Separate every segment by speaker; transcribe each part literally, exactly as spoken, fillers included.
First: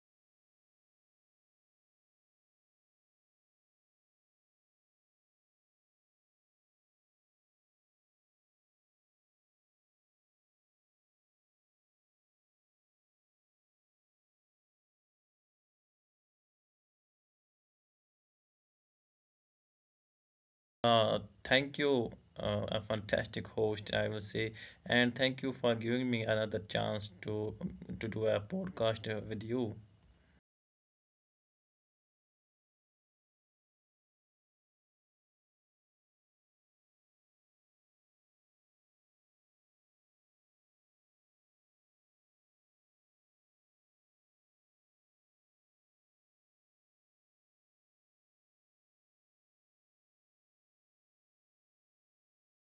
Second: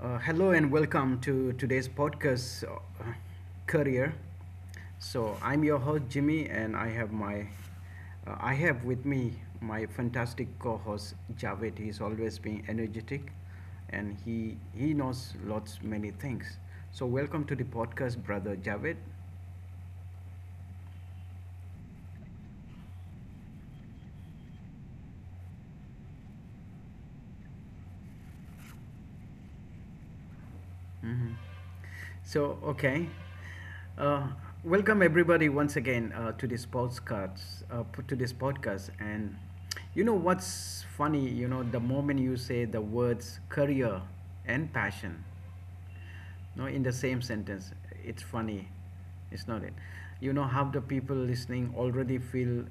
Speaker 1: Uh, hello and welcome to today's podcast, uh, career. So I'm your host Jimmy, and I have my, uh, I have with me my fantastic co-host Javed. He's always being energetic, and he he knows lots many things. So welcome to the podcast, brother Javed.
Speaker 2: Uh, thank you, uh, a fantastic host, I will say, and thank you for giving me another chance to to do a podcast uh, with you.
Speaker 1: hmm So, okay. Uh, Welcome everybody once again uh, to this podcast. Uh, p- to this podcast, and you know what's funny? You know the moment you say the words career and passion, no, in the same sentence, it's funny it's not it you know how the people listening already feel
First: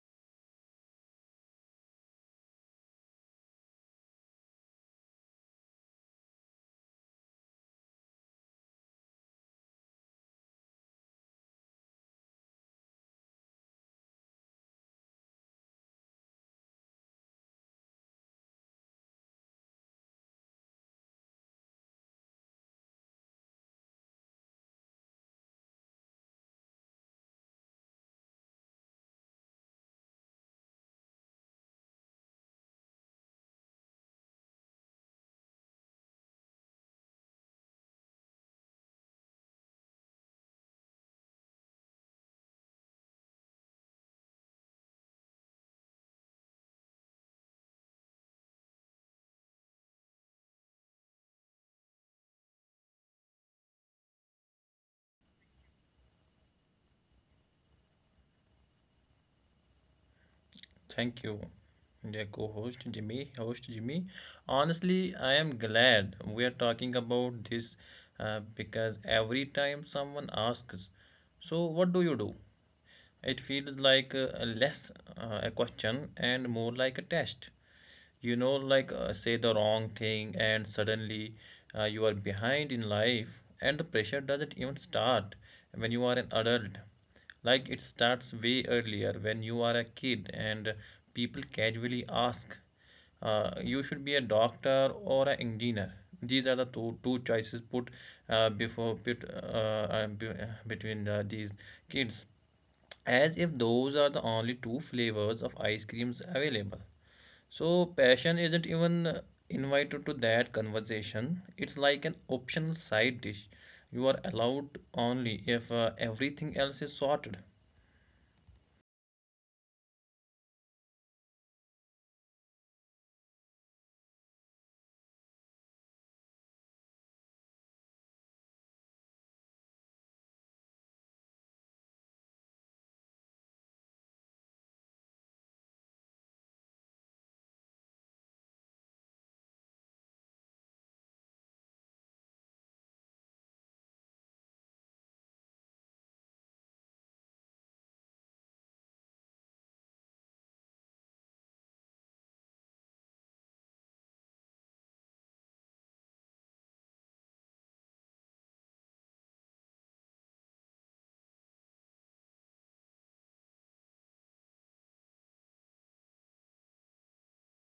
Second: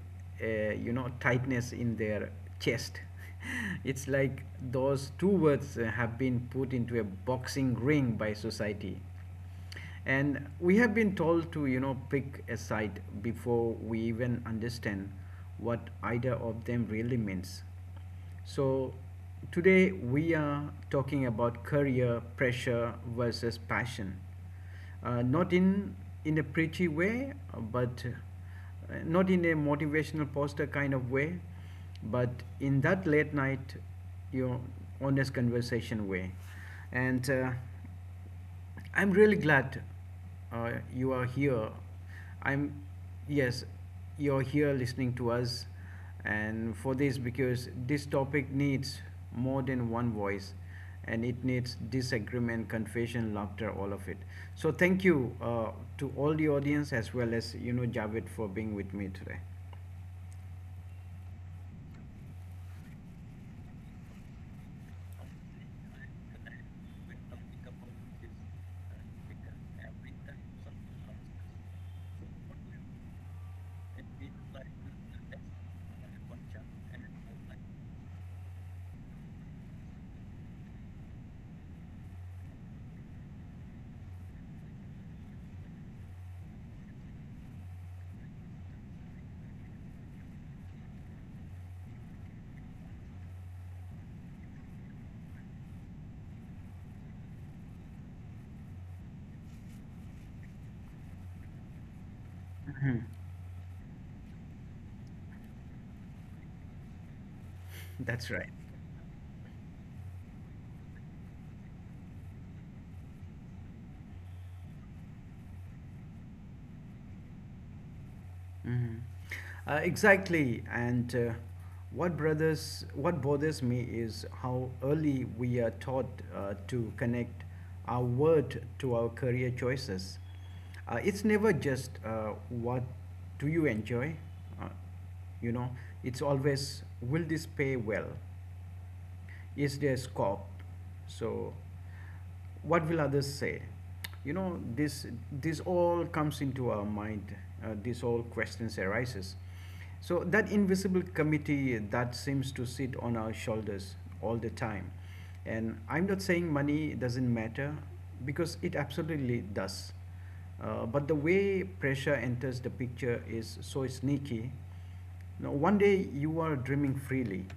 Speaker 1: uh, you know tightness in their chest. It's like those two words uh, have been put into a boxing ring by society, and we have been told to you know pick a side before we even understand what either of them really means. So today we are talking about career pressure versus passion, uh, not in in a preachy way, uh, but uh, not in a motivational poster kind of way, but in that late night, you know, honest conversation way, and uh, I'm really glad uh, you are here. I'm, yes, you're here listening to us, and for this, because this topic needs more than one voice, and it needs disagreement, confession, laughter, all of it. So, thank you uh, to all the audience, as well as you know, Javed, for being with me today.
Speaker 2: Thank you, dear co-host Jimmy, host Jimmy. Honestly, I am glad we are talking about this uh, because every time someone asks, "So what do you do?" it feels like uh, less uh, a question and more like a test. You know, like uh, say the wrong thing and suddenly uh, you are behind in life. And the pressure doesn't even start when you are an adult. Like, it starts way earlier when you are a kid, and people casually ask, uh, you should be a doctor or an engineer. These are the two, two choices put uh, before put, uh, uh, be, uh, between the, these kids, as if those are the only two flavors of ice creams available. So,
Speaker 1: That's
Speaker 2: passion
Speaker 1: right.
Speaker 2: isn't even invited to that conversation. It's like an optional side dish. You are allowed only if uh, everything else is sorted.
Speaker 1: Mhm. Uh, exactly. And uh, what brothers, what bothers me is how early we are taught uh, to connect our word to our career choices. Uh, it's never just uh, what do you enjoy, uh, you know. It's always, will this pay well, is there scope, so what will others say. You know, this this all comes into our mind, uh, this all questions arises. So that invisible committee that seems to sit on our shoulders all the time, and I'm not saying money doesn't matter, because it absolutely does. Uh, but the way pressure enters the picture is so sneaky. Now, one day you are dreaming freely,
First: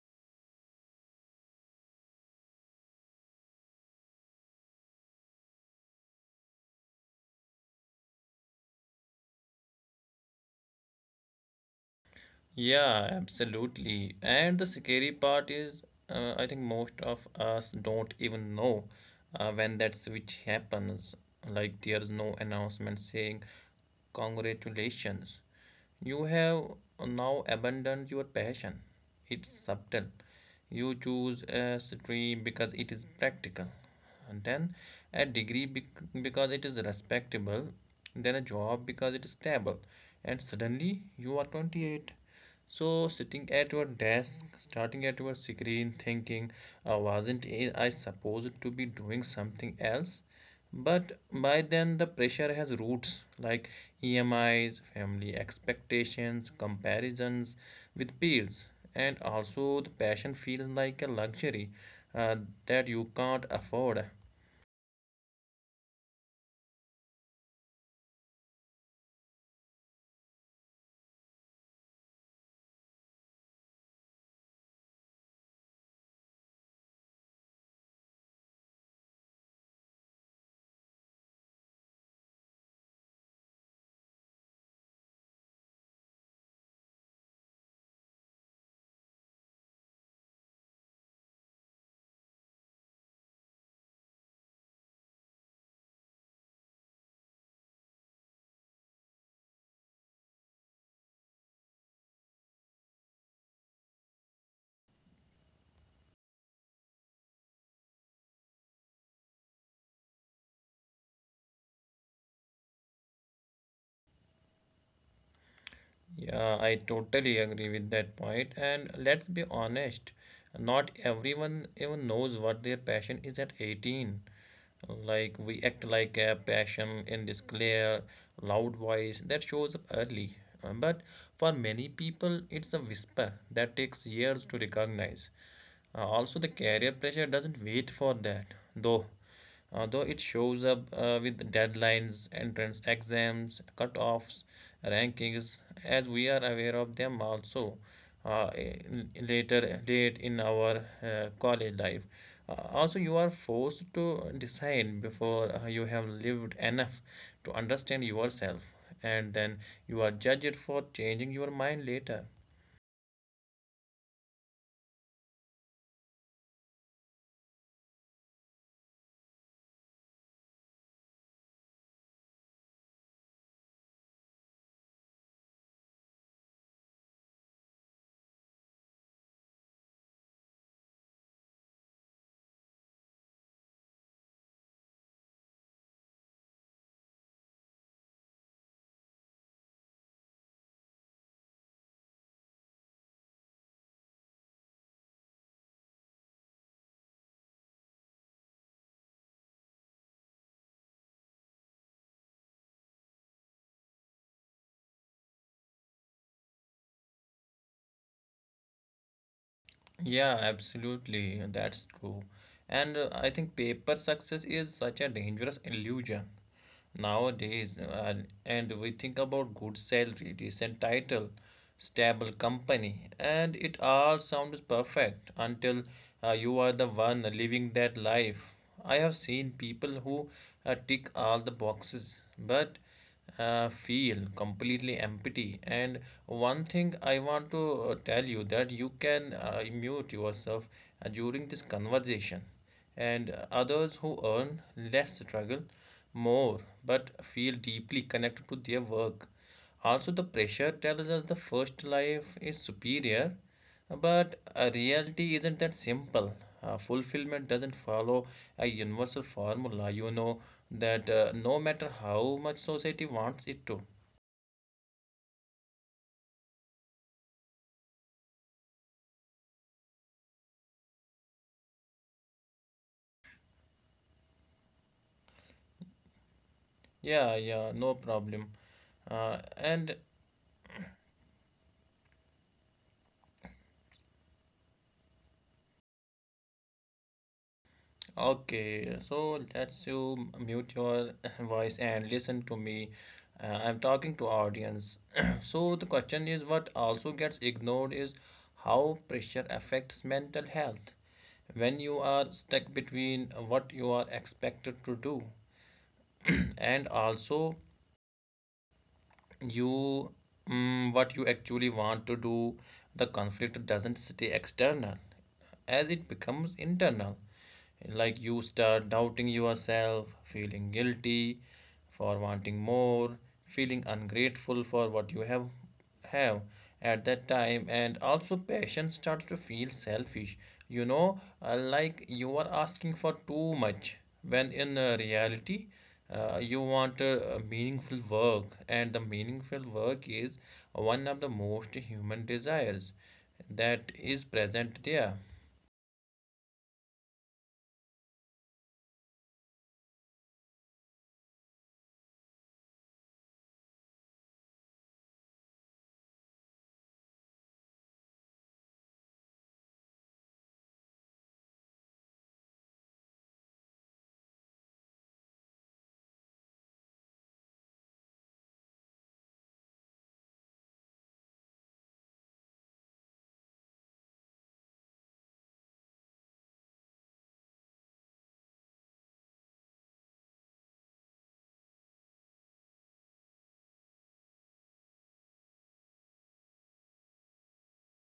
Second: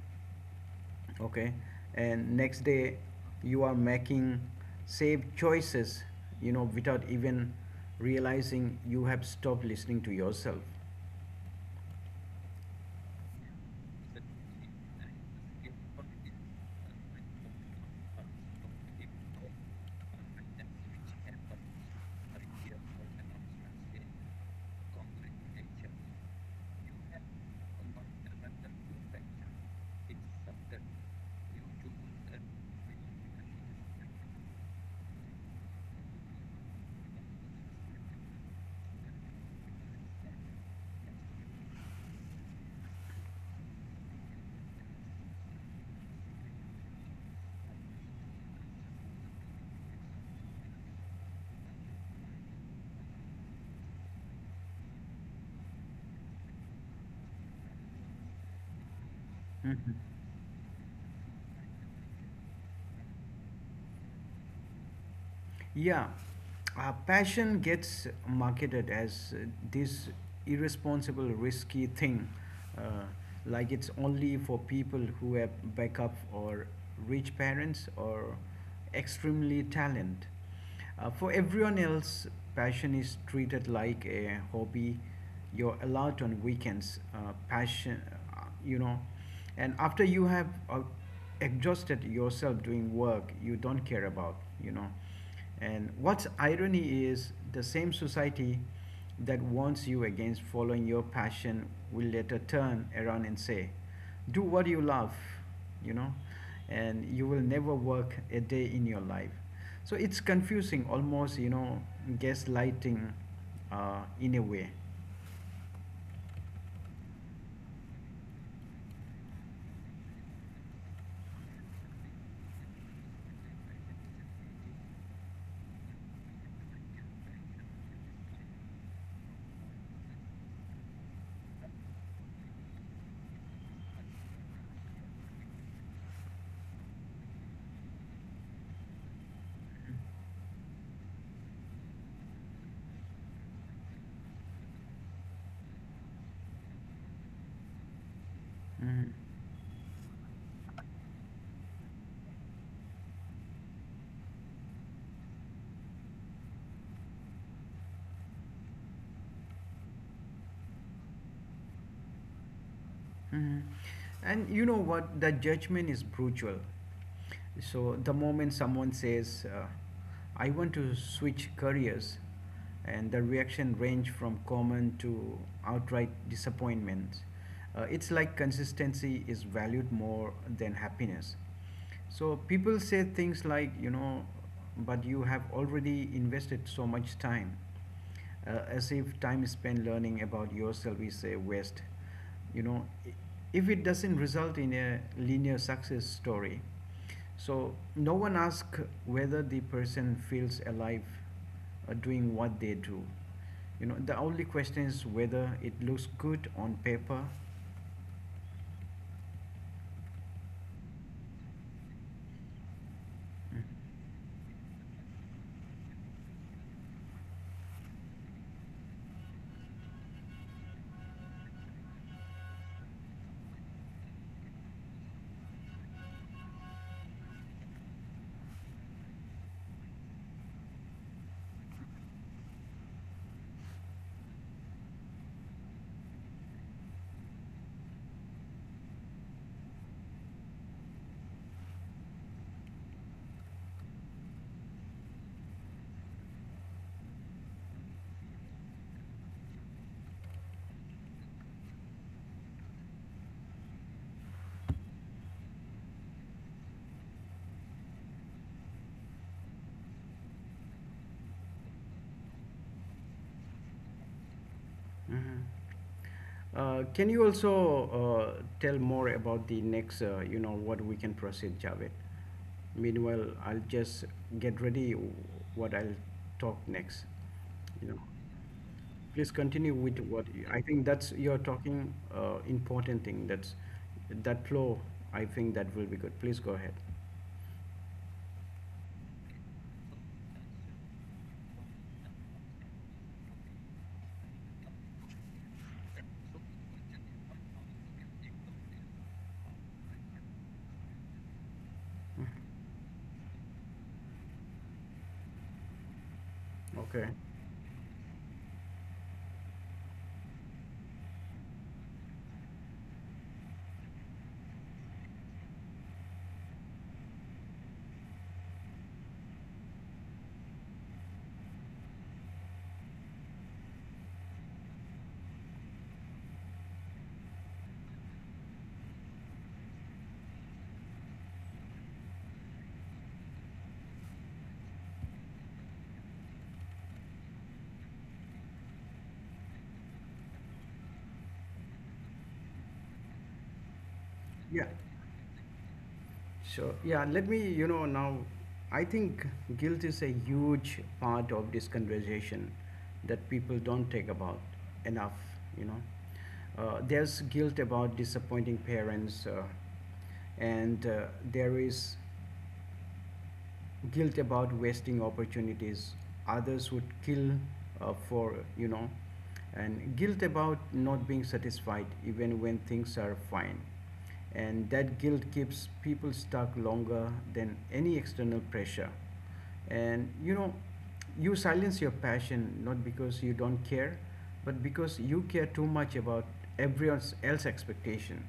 Speaker 1: okay, and next day you are making safe choices, you know, without even realizing you have stopped listening to yourself.
Speaker 2: Yeah, absolutely. And the scary part is, uh, I think most of us don't even know uh, when that switch happens. Like, there's no announcement saying, "Congratulations, you have now abandoned your passion." It's subtle. You choose a stream because it is practical, and then a degree bec- because it is respectable, then a job because it is stable, and suddenly you are twenty-eight, so, sitting at your desk, starting at your screen, thinking, uh, wasn't I supposed to be doing something else? But by then, the pressure has roots like E M Is, family expectations, comparisons with peers, and also the
Speaker 1: Mhm.
Speaker 2: passion feels like a luxury uh, that you can't afford.
Speaker 1: Yeah, uh, passion gets marketed as uh, this irresponsible, risky thing, uh, like it's only for people who have backup, or rich parents, or extremely talent. Uh, for everyone else, passion is treated like a hobby. You're allowed on weekends, uh, passion, uh, you know. And after you have uh, exhausted yourself doing work you don't care about, you know. And what's irony is the same society that warns you against following your passion will later turn around and say, do what you love, you know, and you will never work a day in your life. So it's confusing, almost, you know, gaslighting uh, in a way.
Speaker 2: Yeah, I totally agree with that point. And let's be honest, not everyone even knows what their passion is at eighteen. Like, we act like a passion in this clear, loud voice that shows up early. Uh, But for many people, it's a whisper that takes years to recognize. Uh, also, the career pressure doesn't wait for that, though. Although it shows up uh, with deadlines, entrance exams, cutoffs, rankings, as we are aware of them also, uh,
Speaker 1: Mhm.
Speaker 2: later late in our uh, college life. Uh, also, you are forced to decide before uh, you have lived enough to understand yourself, and then you are judged for changing your mind later.
Speaker 1: Mhm. And you know what? The judgment is brutal. So the moment someone says, uh, "I want to switch careers," and the reaction range from common to outright disappointment. Uh, it's like consistency is valued more than happiness. So people say things like, you know, but you have already invested so much time, uh, as if time spent learning about yourself is a waste. You know, if it doesn't result in a linear success story. So, no one asks whether the person feels alive uh, doing what they do. You know, the only question is whether it looks good on paper.
Speaker 2: Yeah, absolutely. That's true. And uh, I think
Speaker 1: Mhm.
Speaker 2: paper success is such a dangerous illusion nowadays. Uh, and we think about good salary, decent title, stable company, and it all sounds perfect until uh, you are the one living that life. I have seen people who uh, tick all the boxes, but uh, feel completely empty. And one thing I want to uh, tell you, that you can uh, mute yourself uh, during this conversation, and others who earn less struggle more but feel deeply connected to their work. Also, the pressure tells us the first life is superior, but uh, reality isn't that simple. Uh, fulfillment doesn't follow a universal formula, you know, that uh, no matter how much society wants it to.
Speaker 1: Mhm. Uh, can you also uh, tell more about the next, uh, you know, what we can proceed, Javed? Meanwhile, I'll just get ready what I'll talk next.
Speaker 2: Yeah,
Speaker 1: You
Speaker 2: yeah,
Speaker 1: know,
Speaker 2: no problem.
Speaker 1: please
Speaker 2: Uh,
Speaker 1: continue with
Speaker 2: and
Speaker 1: what you- I think that's you're talking uh, important thing. That's that flow. I think that will be good. Please go ahead.
Speaker 2: okay, so let's, you mute your voice and listen to me. Uh, I'm talking to audience. So the question is, what also gets ignored is how pressure affects mental health. When you are stuck between what you are expected to do and
Speaker 1: Okay.
Speaker 2: also you mm, what you actually want to do, the conflict doesn't stay external, as it becomes internal. Like, you start doubting yourself, feeling guilty for wanting more, feeling ungrateful for what you have have at that time. And also passion starts to feel selfish, you know, uh, like you are asking for too much when in uh, reality uh, you want a, a meaningful work, and the meaningful work is one of the most human desires that is
Speaker 1: Yeah.
Speaker 2: present there.
Speaker 1: So, yeah, let me, you know, now I think guilt is a huge part of this conversation that people don't take about enough, you know. Uh, there's guilt about disappointing parents, uh, and uh, there is guilt about wasting opportunities others would kill uh, for, you know, and guilt about not being satisfied even when things are fine. And that guilt keeps people stuck longer than any external pressure. And you know, you silence your passion not because you don't care, but because you care too much about everyone else's expectation.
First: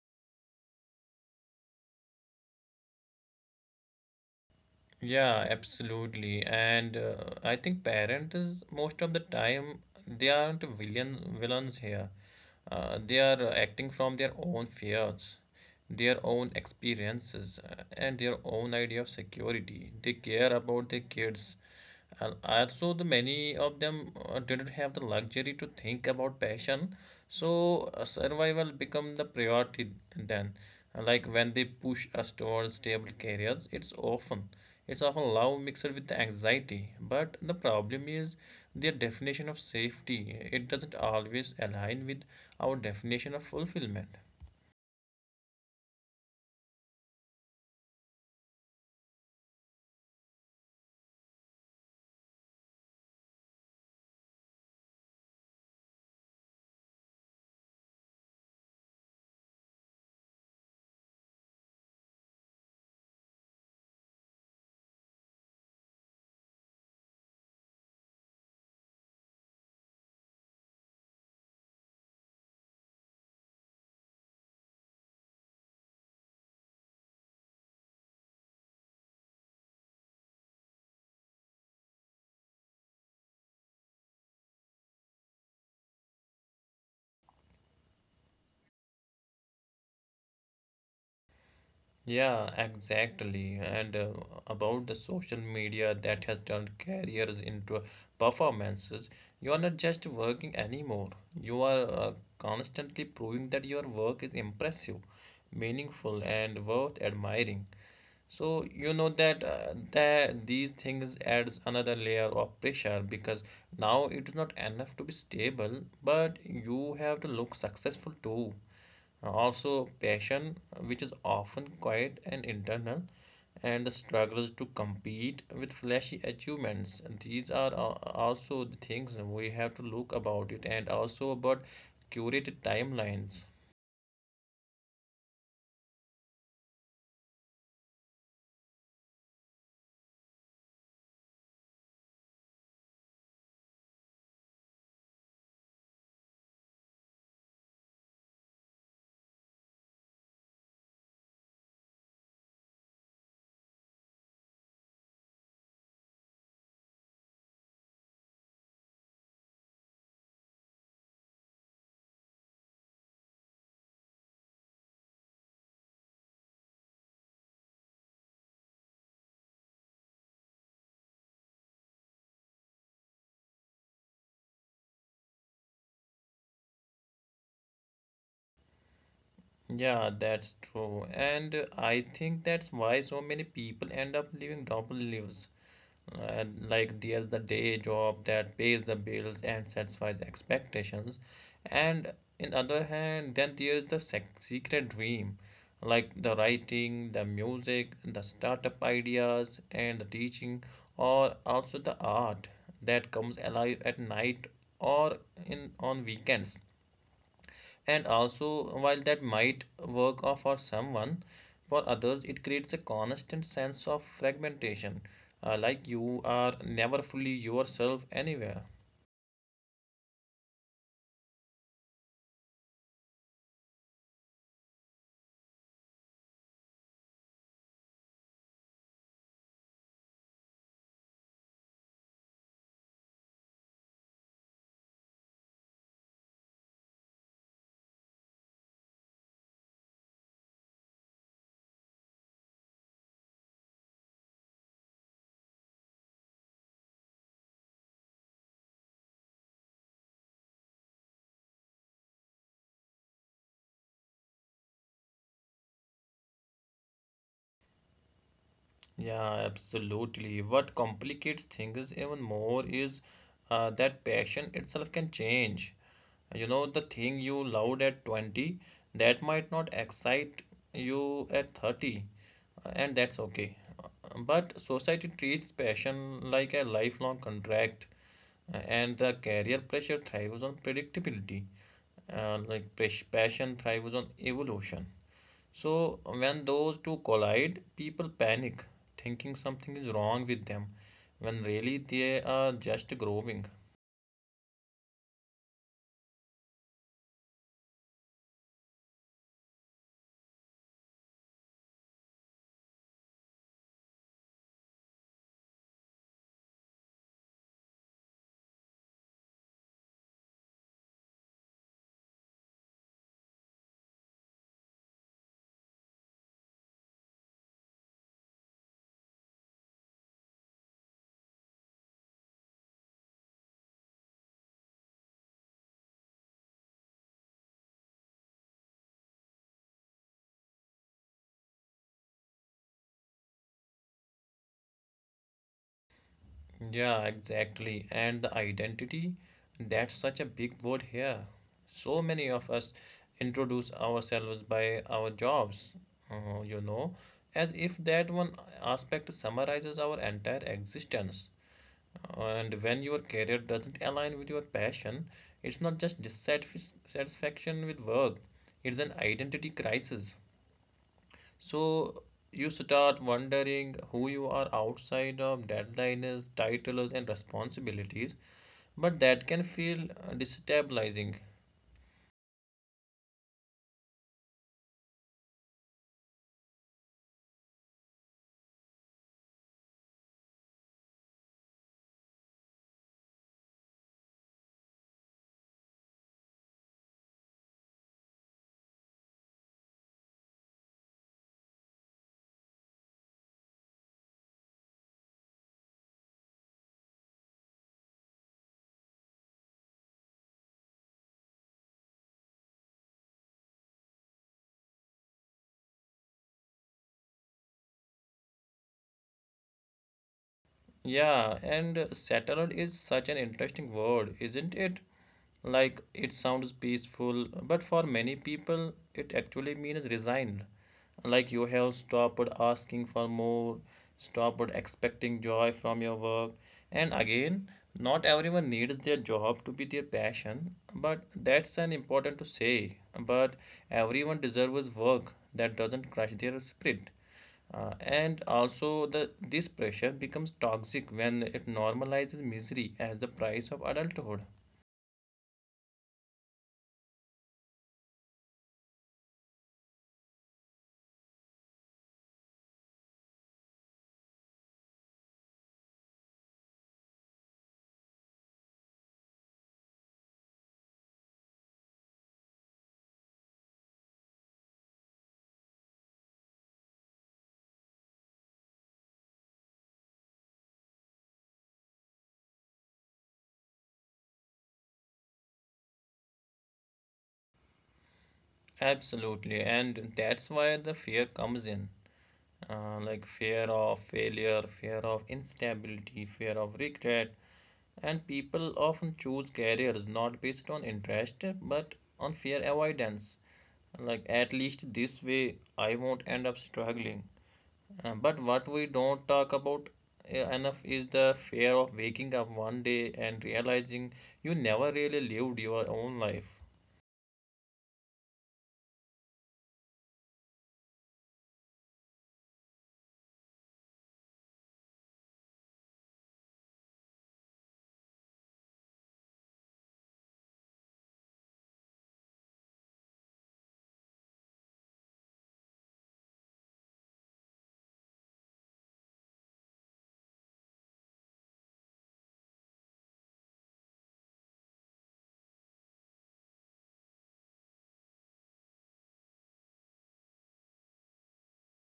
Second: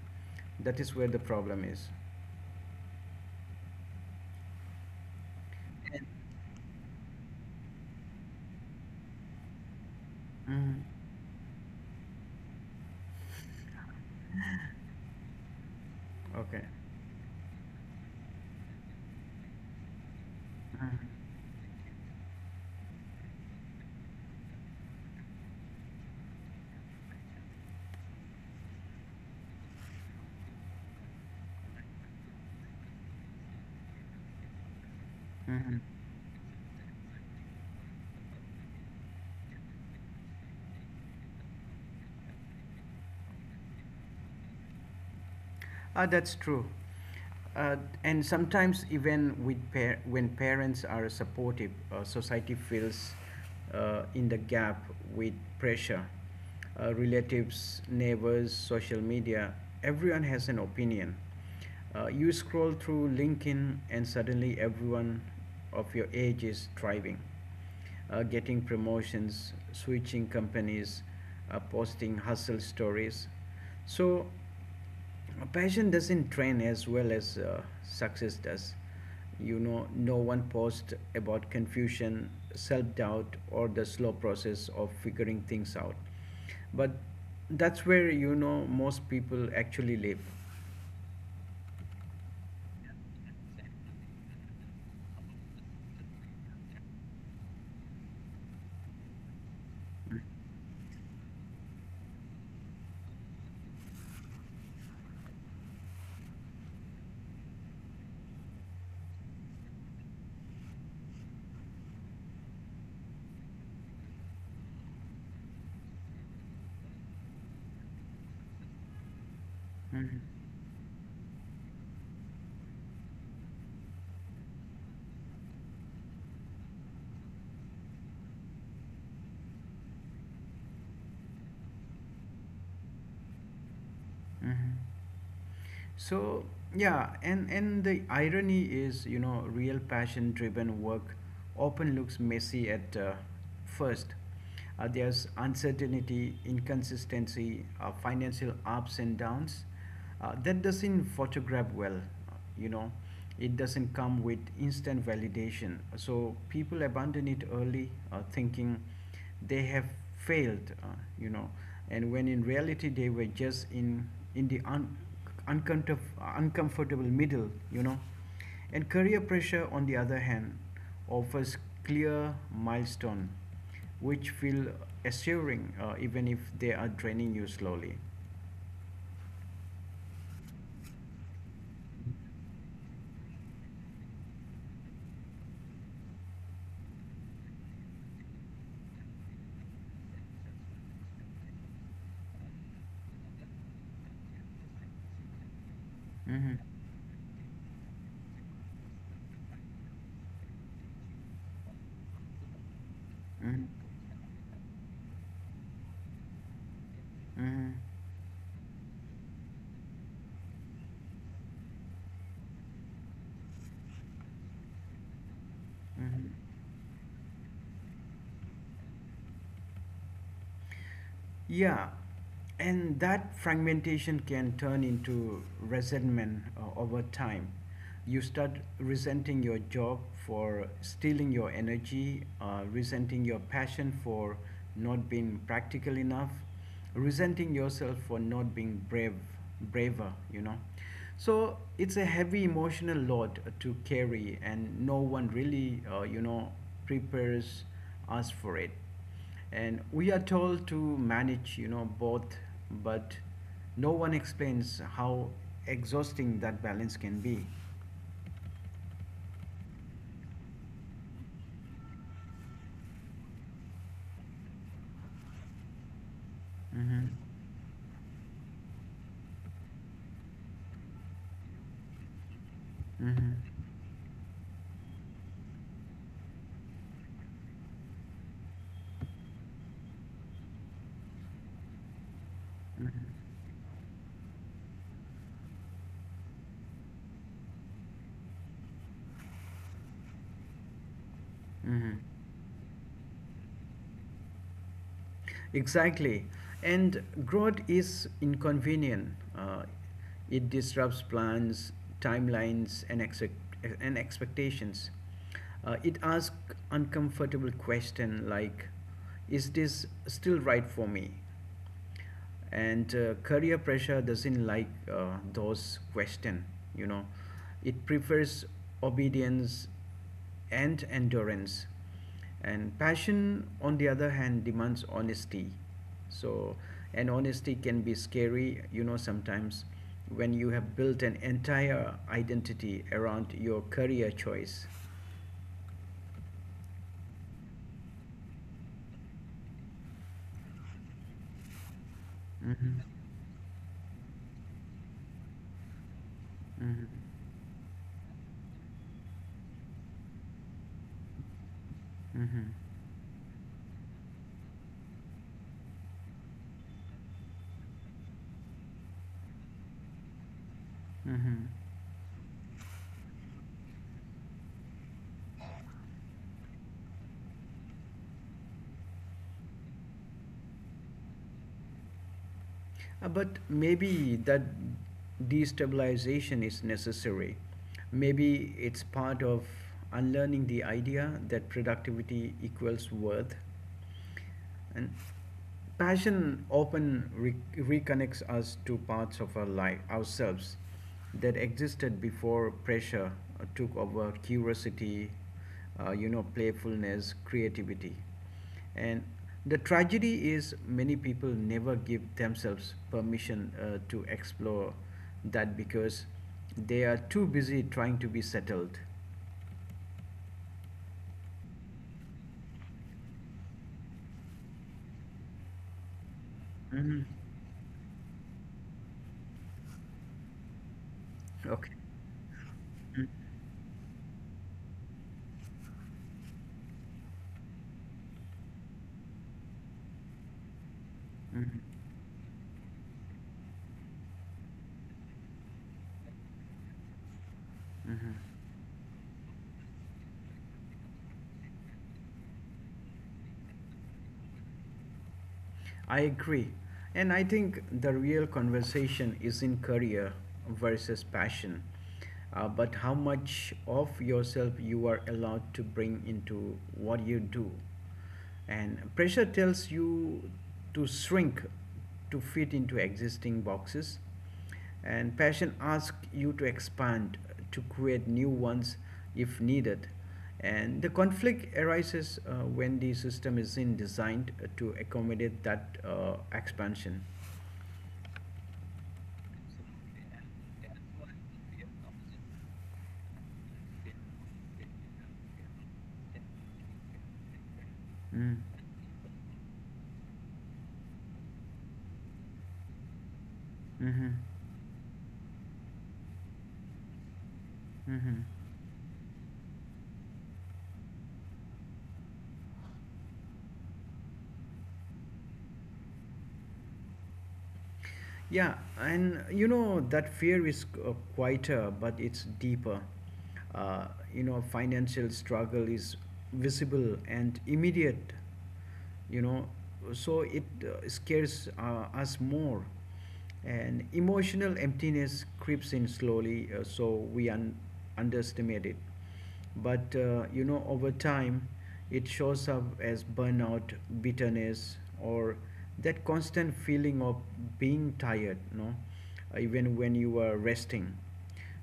Speaker 1: That is where the problem is.
Speaker 2: Yeah, absolutely. And uh, I think parents, is most of the time, they aren't
Speaker 1: Mhm.
Speaker 2: villain, villains here. Uh, they are uh, acting from their own fears, their own
Speaker 1: Okay.
Speaker 2: experiences, uh, and their own idea of security. They care about
Speaker 1: Mhm.
Speaker 2: their kids. And also, the many of them uh, didn't have the luxury to think about passion, so uh, survival become the priority then. And like, when they push us towards stable careers, it's often it's often love
Speaker 1: Mhm.
Speaker 2: mixed with anxiety. But the problem is their definition of safety. It doesn't always align with our definition of fulfillment.
Speaker 1: Uh, that's true. Uh, and sometimes even with par- when parents are supportive, uh, society feels uh, in the gap with pressure. Uh, relatives, neighbors, social media, everyone has an opinion. Uh, you scroll through LinkedIn and suddenly everyone of your age is thriving, uh, getting promotions, switching companies, uh, posting hustle stories. So uh, passion doesn't train as well as uh, success does. You know, no one post about confusion, self doubt, or the slow process of figuring things out. But that's where, you know, most people actually live.
Speaker 2: Yeah, exactly. And uh, about the social media, that has turned careers into performances. You are not just working anymore. You are uh, constantly proving that your work is impressive, meaningful, and worth admiring. So you know that uh, that these things adds another layer of pressure, because now it is not enough to be stable, but you have to look successful too. Also,
Speaker 1: Mhm.
Speaker 2: passion, which is often quiet and internal, and the struggles to compete with flashy achievements. These are al- also the things we have to look about it, and also about curated timelines.
Speaker 1: So yeah, and and the irony is, you know, real passion-driven work often looks messy at uh, first. Uh, there's uncertainty, inconsistency, uh, financial ups and downs. Uh, that doesn't photograph well, you know. It doesn't come with instant validation. So people abandon it early, uh, thinking they have failed, uh, you know, and when in reality they were just in in the un- uncomfortable, uncomfortable middle, you know. And career pressure, on the other hand, offers clear milestone, which feel assuring uh, even if they are draining you slowly.
Speaker 2: Yeah, that's true. And uh, I think that's why so many people end up living double lives. And like, there's the day job that pays the bills and satisfies expectations. And in other hand, then there's the sec secret dream, like the
Speaker 1: Hmm.
Speaker 2: writing, the music, the startup ideas, and the teaching, or also the art that comes
Speaker 1: Hmm.
Speaker 2: alive at night or in on weekends.
Speaker 1: Hmm.
Speaker 2: And also, while that might work off for someone, for others it creates a constant sense of fragmentation, uh, like you
Speaker 1: Hmm.
Speaker 2: are never fully yourself anywhere.
Speaker 1: Yeah, and that fragmentation can turn into resentment uh, over time. You start resenting your job for stealing your energy, uh, resenting your passion for not being practical enough, resenting yourself for not being brave, braver, you know. So it's a heavy emotional load to carry, and no one really, uh, you know, prepares us for it. And we are told to manage you know both, but no one explains how exhausting that balance can be.
Speaker 2: Yeah, absolutely. What complicates things even more is uh, that passion itself can change. You know, the
Speaker 1: Mm-hmm.
Speaker 2: thing you loved at twenty that might not excite you at thirty, uh, and that's
Speaker 1: Mm-hmm.
Speaker 2: okay. Uh, But society treats passion like a lifelong contract, uh, and the career pressure thrives on predictability. Uh, like
Speaker 1: Mm-hmm.
Speaker 2: pres- passion thrives on evolution. So when those two collide, people panic, thinking something is wrong with them, when really
Speaker 1: Mm-hmm.
Speaker 2: they are just growing.
Speaker 1: Exactly. And growth is inconvenient. Uh, it disrupts plans, timelines, and, exec- and expectations. Uh, it asks uncomfortable questions like, is this still right for me? and uh, career pressure doesn't like uh, those questions, you know. It prefers obedience and endurance, and passion on the other hand demands honesty. So, and honesty can be scary, you know, sometimes, when you have built an entire identity around your career choice.
Speaker 2: Yeah, exactly. And the identity, that's such a big word here. So many of us
Speaker 1: Mm-hmm.
Speaker 2: introduce ourselves by our jobs, uh, you
Speaker 1: Mm-hmm.
Speaker 2: know, as if that one aspect summarizes our entire existence.
Speaker 1: Mm-hmm.
Speaker 2: And when your career doesn't align with your passion, it's not just dissatisfaction with work, it's an identity crisis.
Speaker 1: Mm-hmm.
Speaker 2: So you start wondering who you are outside of deadlines, titles, and responsibilities, but that can feel uh, destabilizing.
Speaker 1: Uh, But maybe that destabilization is necessary. Maybe it's part of unlearning the idea that productivity equals worth. And passion often re- reconnects us to parts of our life, ourselves, that existed before pressure uh, took over curiosity, uh, you know, playfulness, creativity. And the tragedy is many people never give themselves permission uh, to explore that because they are too busy trying to be settled.
Speaker 2: Yeah, and uh, settled is such an interesting word, isn't it? Like, it sounds
Speaker 1: Hmm.
Speaker 2: peaceful, but for many people, it actually means resigned. Like, you have
Speaker 1: Okay.
Speaker 2: stopped asking for
Speaker 1: Mm-hmm.
Speaker 2: more, stopped expecting joy from your work. And again, not everyone needs their job to be their passion, but that's an important to say. But everyone deserves work that doesn't crush their spirit. Uh,
Speaker 1: Mm-hmm.
Speaker 2: and also the this pressure becomes toxic when it normalizes misery as the price of adulthood.
Speaker 1: I agree. And I think the real conversation is in career versus passion, uh, but how much of yourself you are allowed to bring into what you do. And pressure tells you to shrink to fit into existing boxes, and passion asks you to expand, to create new ones if needed. And the conflict arises uh, when the system isn't designed to accommodate that uh, expansion.
Speaker 2: Absolutely, and that's where the fear comes in. Uh, like, fear of failure, fear of instability, fear of regret, and
Speaker 1: Mm.
Speaker 2: people often choose careers not based on interest but on fear avoidance. Like,
Speaker 1: Mm-hmm.
Speaker 2: at least this way, I won't end up struggling. Uh, but
Speaker 1: Mm-hmm.
Speaker 2: what we don't talk about uh, enough is the fear of waking up one day and realizing you never really lived your own life.
Speaker 1: Yeah, and you know that fear is uh, quieter, but it's deeper. Uh, you know, financial struggle is visible and immediate. You know, so it uh, scares uh, us more, and emotional emptiness creeps in slowly, uh, so we un- underestimate it. But uh, you know, over time it shows up as burnout, bitterness, or that constant feeling of being tired, no, even when you are resting.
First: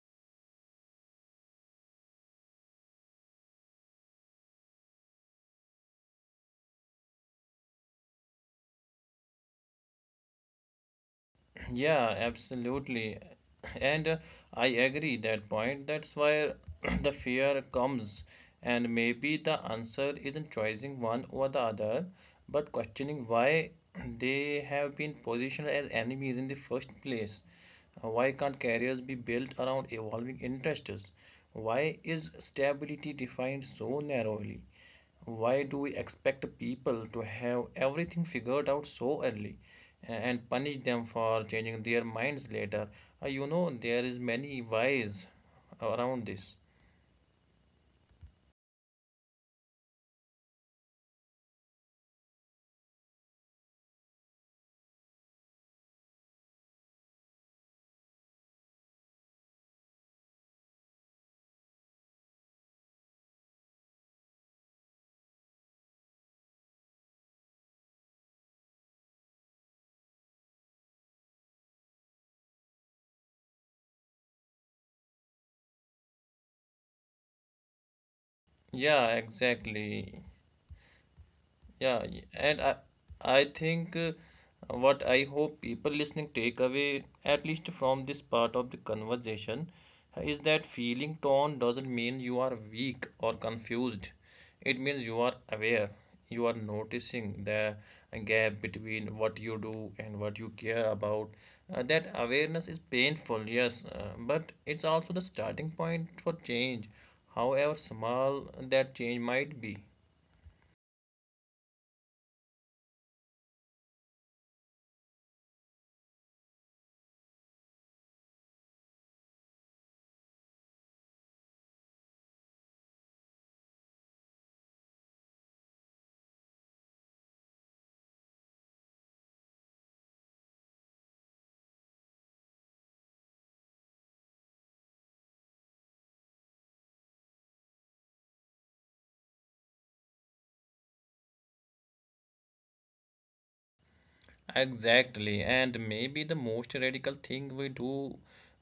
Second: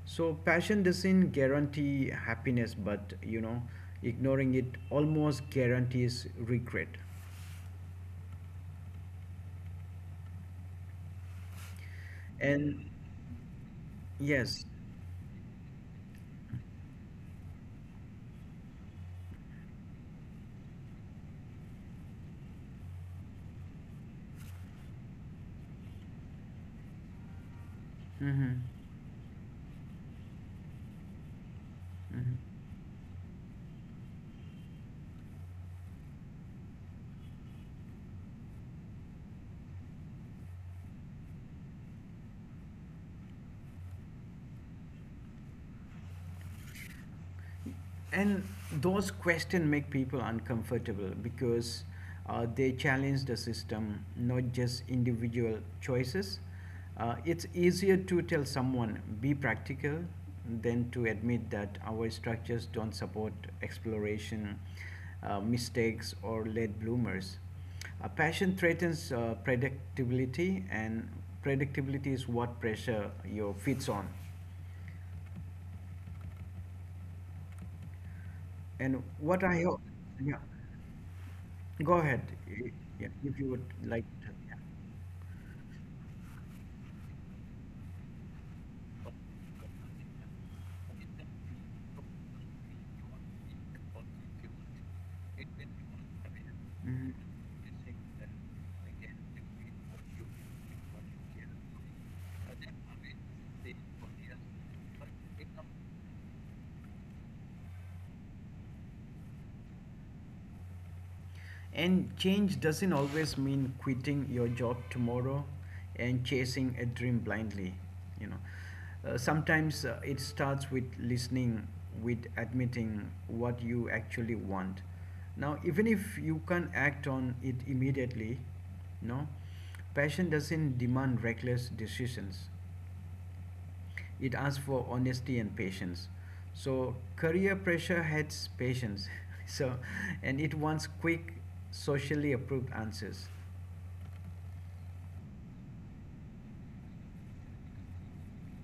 Speaker 1: So passion doesn't guarantee happiness, but you know, ignoring it almost guarantees regret.
Speaker 2: Yeah,
Speaker 1: And
Speaker 2: absolutely. And uh,
Speaker 1: yes.
Speaker 2: I agree that point. That's why the fear comes. And maybe the answer isn't choosing one or the other, but questioning why they have been positioned as enemies in the first place. Uh, Why
Speaker 1: Mm-hmm.
Speaker 2: can't careers be built around evolving interests? Why is
Speaker 1: Mm-hmm.
Speaker 2: stability defined so narrowly? Why do we expect people to have everything figured out so early, and punish them for changing their minds later? Uh, you know, there is many whys around this.
Speaker 1: And those questions make people uncomfortable because uh, they challenge the system, not just individual choices. Uh, it's easier to tell someone, be practical, than to admit that our structures don't support exploration, uh, mistakes, or late bloomers. Uh, passion threatens uh, predictability, and predictability is what pressure you fits on. And
Speaker 2: Yeah,
Speaker 1: what I hope,
Speaker 2: exactly.
Speaker 1: yeah. Go
Speaker 2: Yeah,
Speaker 1: ahead.
Speaker 2: y- and
Speaker 1: Y-
Speaker 2: I,
Speaker 1: Yeah, if you
Speaker 2: I
Speaker 1: would
Speaker 2: think
Speaker 1: like
Speaker 2: uh,
Speaker 1: to. Yeah.
Speaker 2: what I hope people listening take away, at least from this part of the conversation, is that feeling torn doesn't mean you are weak or confused. It means you are aware. You are
Speaker 1: Mhm.
Speaker 2: noticing the gap between what you do and what you care about. Uh, that awareness is painful, yes, uh, but it's also the starting point for change, however small that change might be.
Speaker 1: And change doesn't always mean quitting your job tomorrow and chasing a dream blindly. You know, uh, sometimes uh, it starts with listening, with admitting what you actually want. Now, even if you can't act on it immediately, no, passion doesn't demand reckless decisions. It asks for honesty and patience. So career pressure hates patience. So, and it wants quick, socially approved answers.
Speaker 2: Exactly, and maybe the most radical thing we do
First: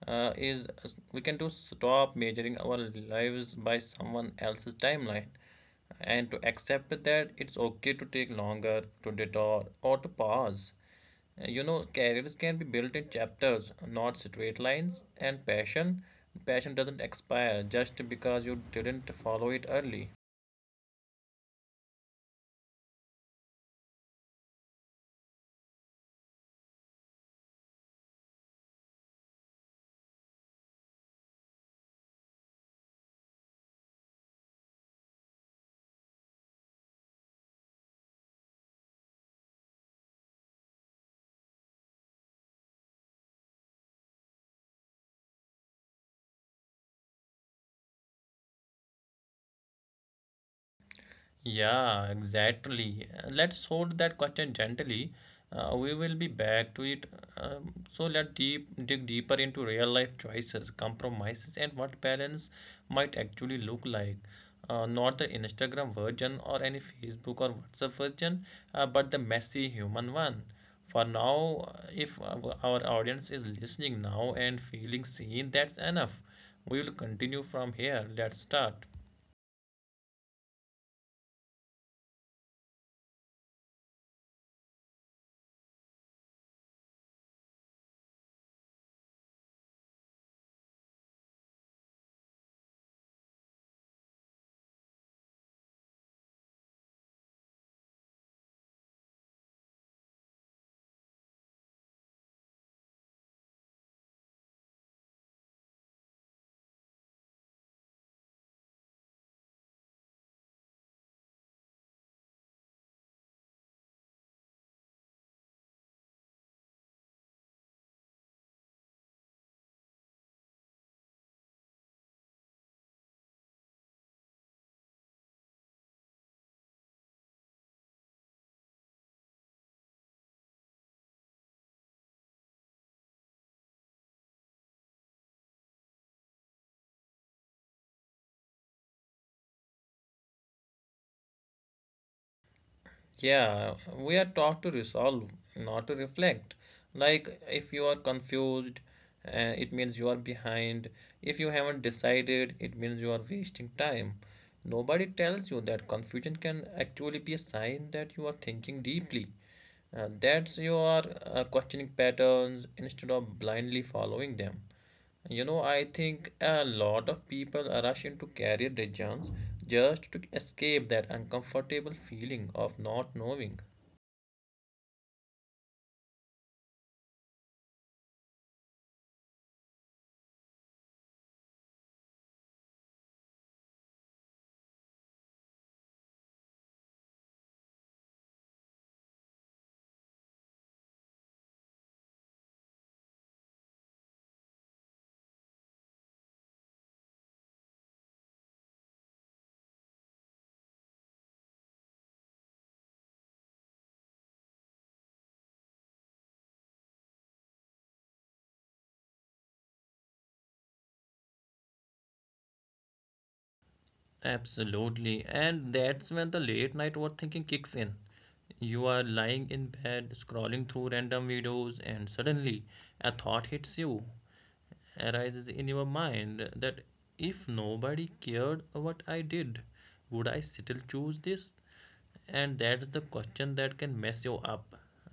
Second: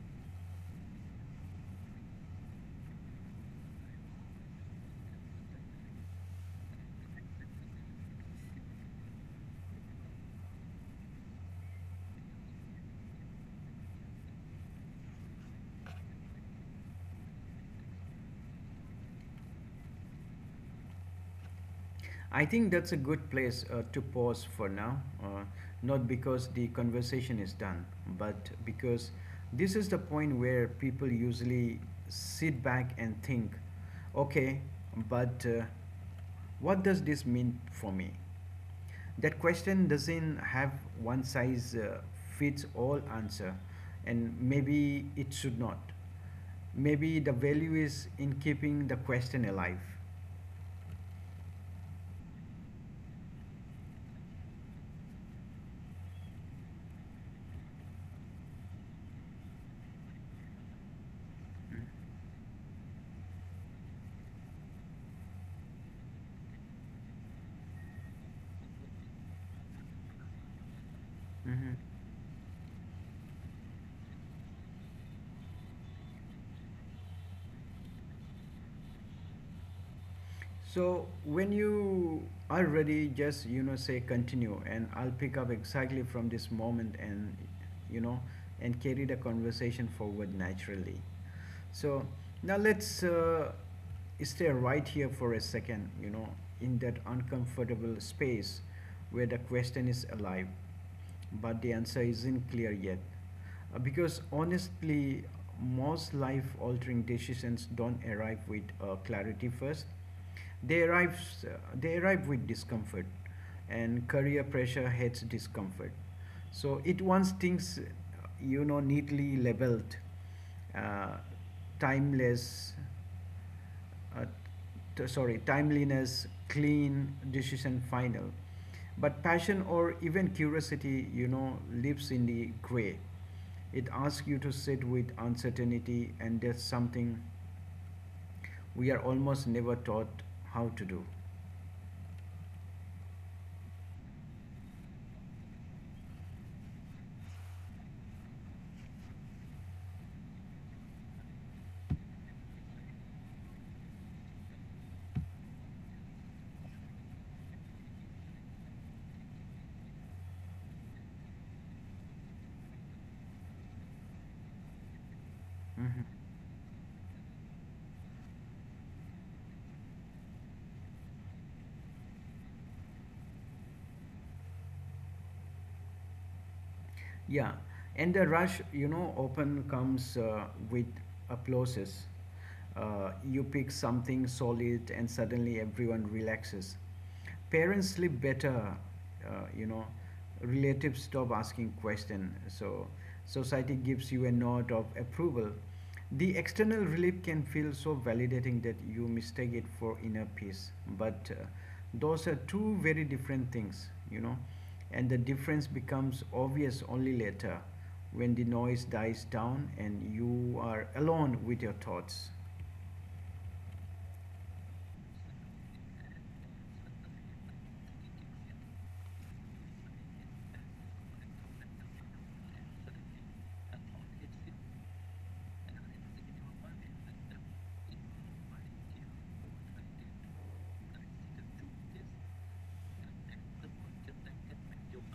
Speaker 2: uh, is uh, we can do, stop measuring our lives by someone else's timeline, and to accept that it's okay to take longer, to detour, or to pause. Uh, You know, careers can be built in chapters, not straight lines, and passion, passion doesn't expire just because you didn't follow it early.
Speaker 1: I think that's a good place uh, to pause for now, uh, not because the conversation is done, but because this is the point where people usually sit back and think, okay, but uh, what does this mean for me? That question doesn't have one size uh, fits all answer, and maybe it should not. Maybe the value is in keeping the question alive.
Speaker 2: Yeah, exactly. Uh, Let's sort that question gently. Uh, we will be back to it. Um, so let us deep dig deeper into real life choices, compromises, and what balance might actually look like. Uh, not the Instagram version or any Facebook or WhatsApp version, uh, but the messy human one. For
Speaker 1: Mm-hmm.
Speaker 2: now, uh, if our our audience is listening now and feeling seen, that's enough. We will continue from here. Let's start.
Speaker 1: So when you are ready, just you know say continue, and I'll pick up exactly from this moment, and you know, and carry the conversation forward naturally. So now let's uh, stay right here for a second. You know, in that uncomfortable space where the question is alive, but the answer isn't clear yet. Uh, because honestly, most life-altering decisions don't arrive with uh, clarity first. They arrive, uh, they arrive with discomfort, and career pressure hates discomfort. So it wants things, you know, neatly labeled, uh, timeless, uh, t- sorry, timeliness, clean, decision final. But passion or even curiosity, you know, lives in the gray. It asks you to sit with uncertainty, and that's something we are almost never taught how to do.
Speaker 2: Yeah, we are taught to resolve, not to reflect. Like, if you are confused, uh, it means you are behind. If you haven't decided, it means you are wasting time. Nobody tells you that confusion can actually be a sign that you are thinking deeply. Uh, that's you are uh, questioning patterns instead of blindly following them. You know, I
Speaker 1: Mhm.
Speaker 2: think a lot of people rush into career decisions just to escape that uncomfortable feeling of not knowing.
Speaker 1: Yeah, and the rush, you know, often comes uh, with applauses. Uh, you pick something solid, and suddenly everyone relaxes. Parents sleep better, uh, you know. Relatives stop asking questions. So society gives you a nod of approval. The external relief can feel so validating that you mistake it for inner peace, but uh, those are two very different things, you know, and the difference becomes obvious only later when the noise dies down and you are alone with your thoughts.
Speaker 2: Absolutely. And that's when the late night overthinking kicks in. You are lying in bed, scrolling through random videos, and suddenly a thought hits you. Arises in your mind that if nobody cared what I did, would I still choose this? And that's the question that can mess you up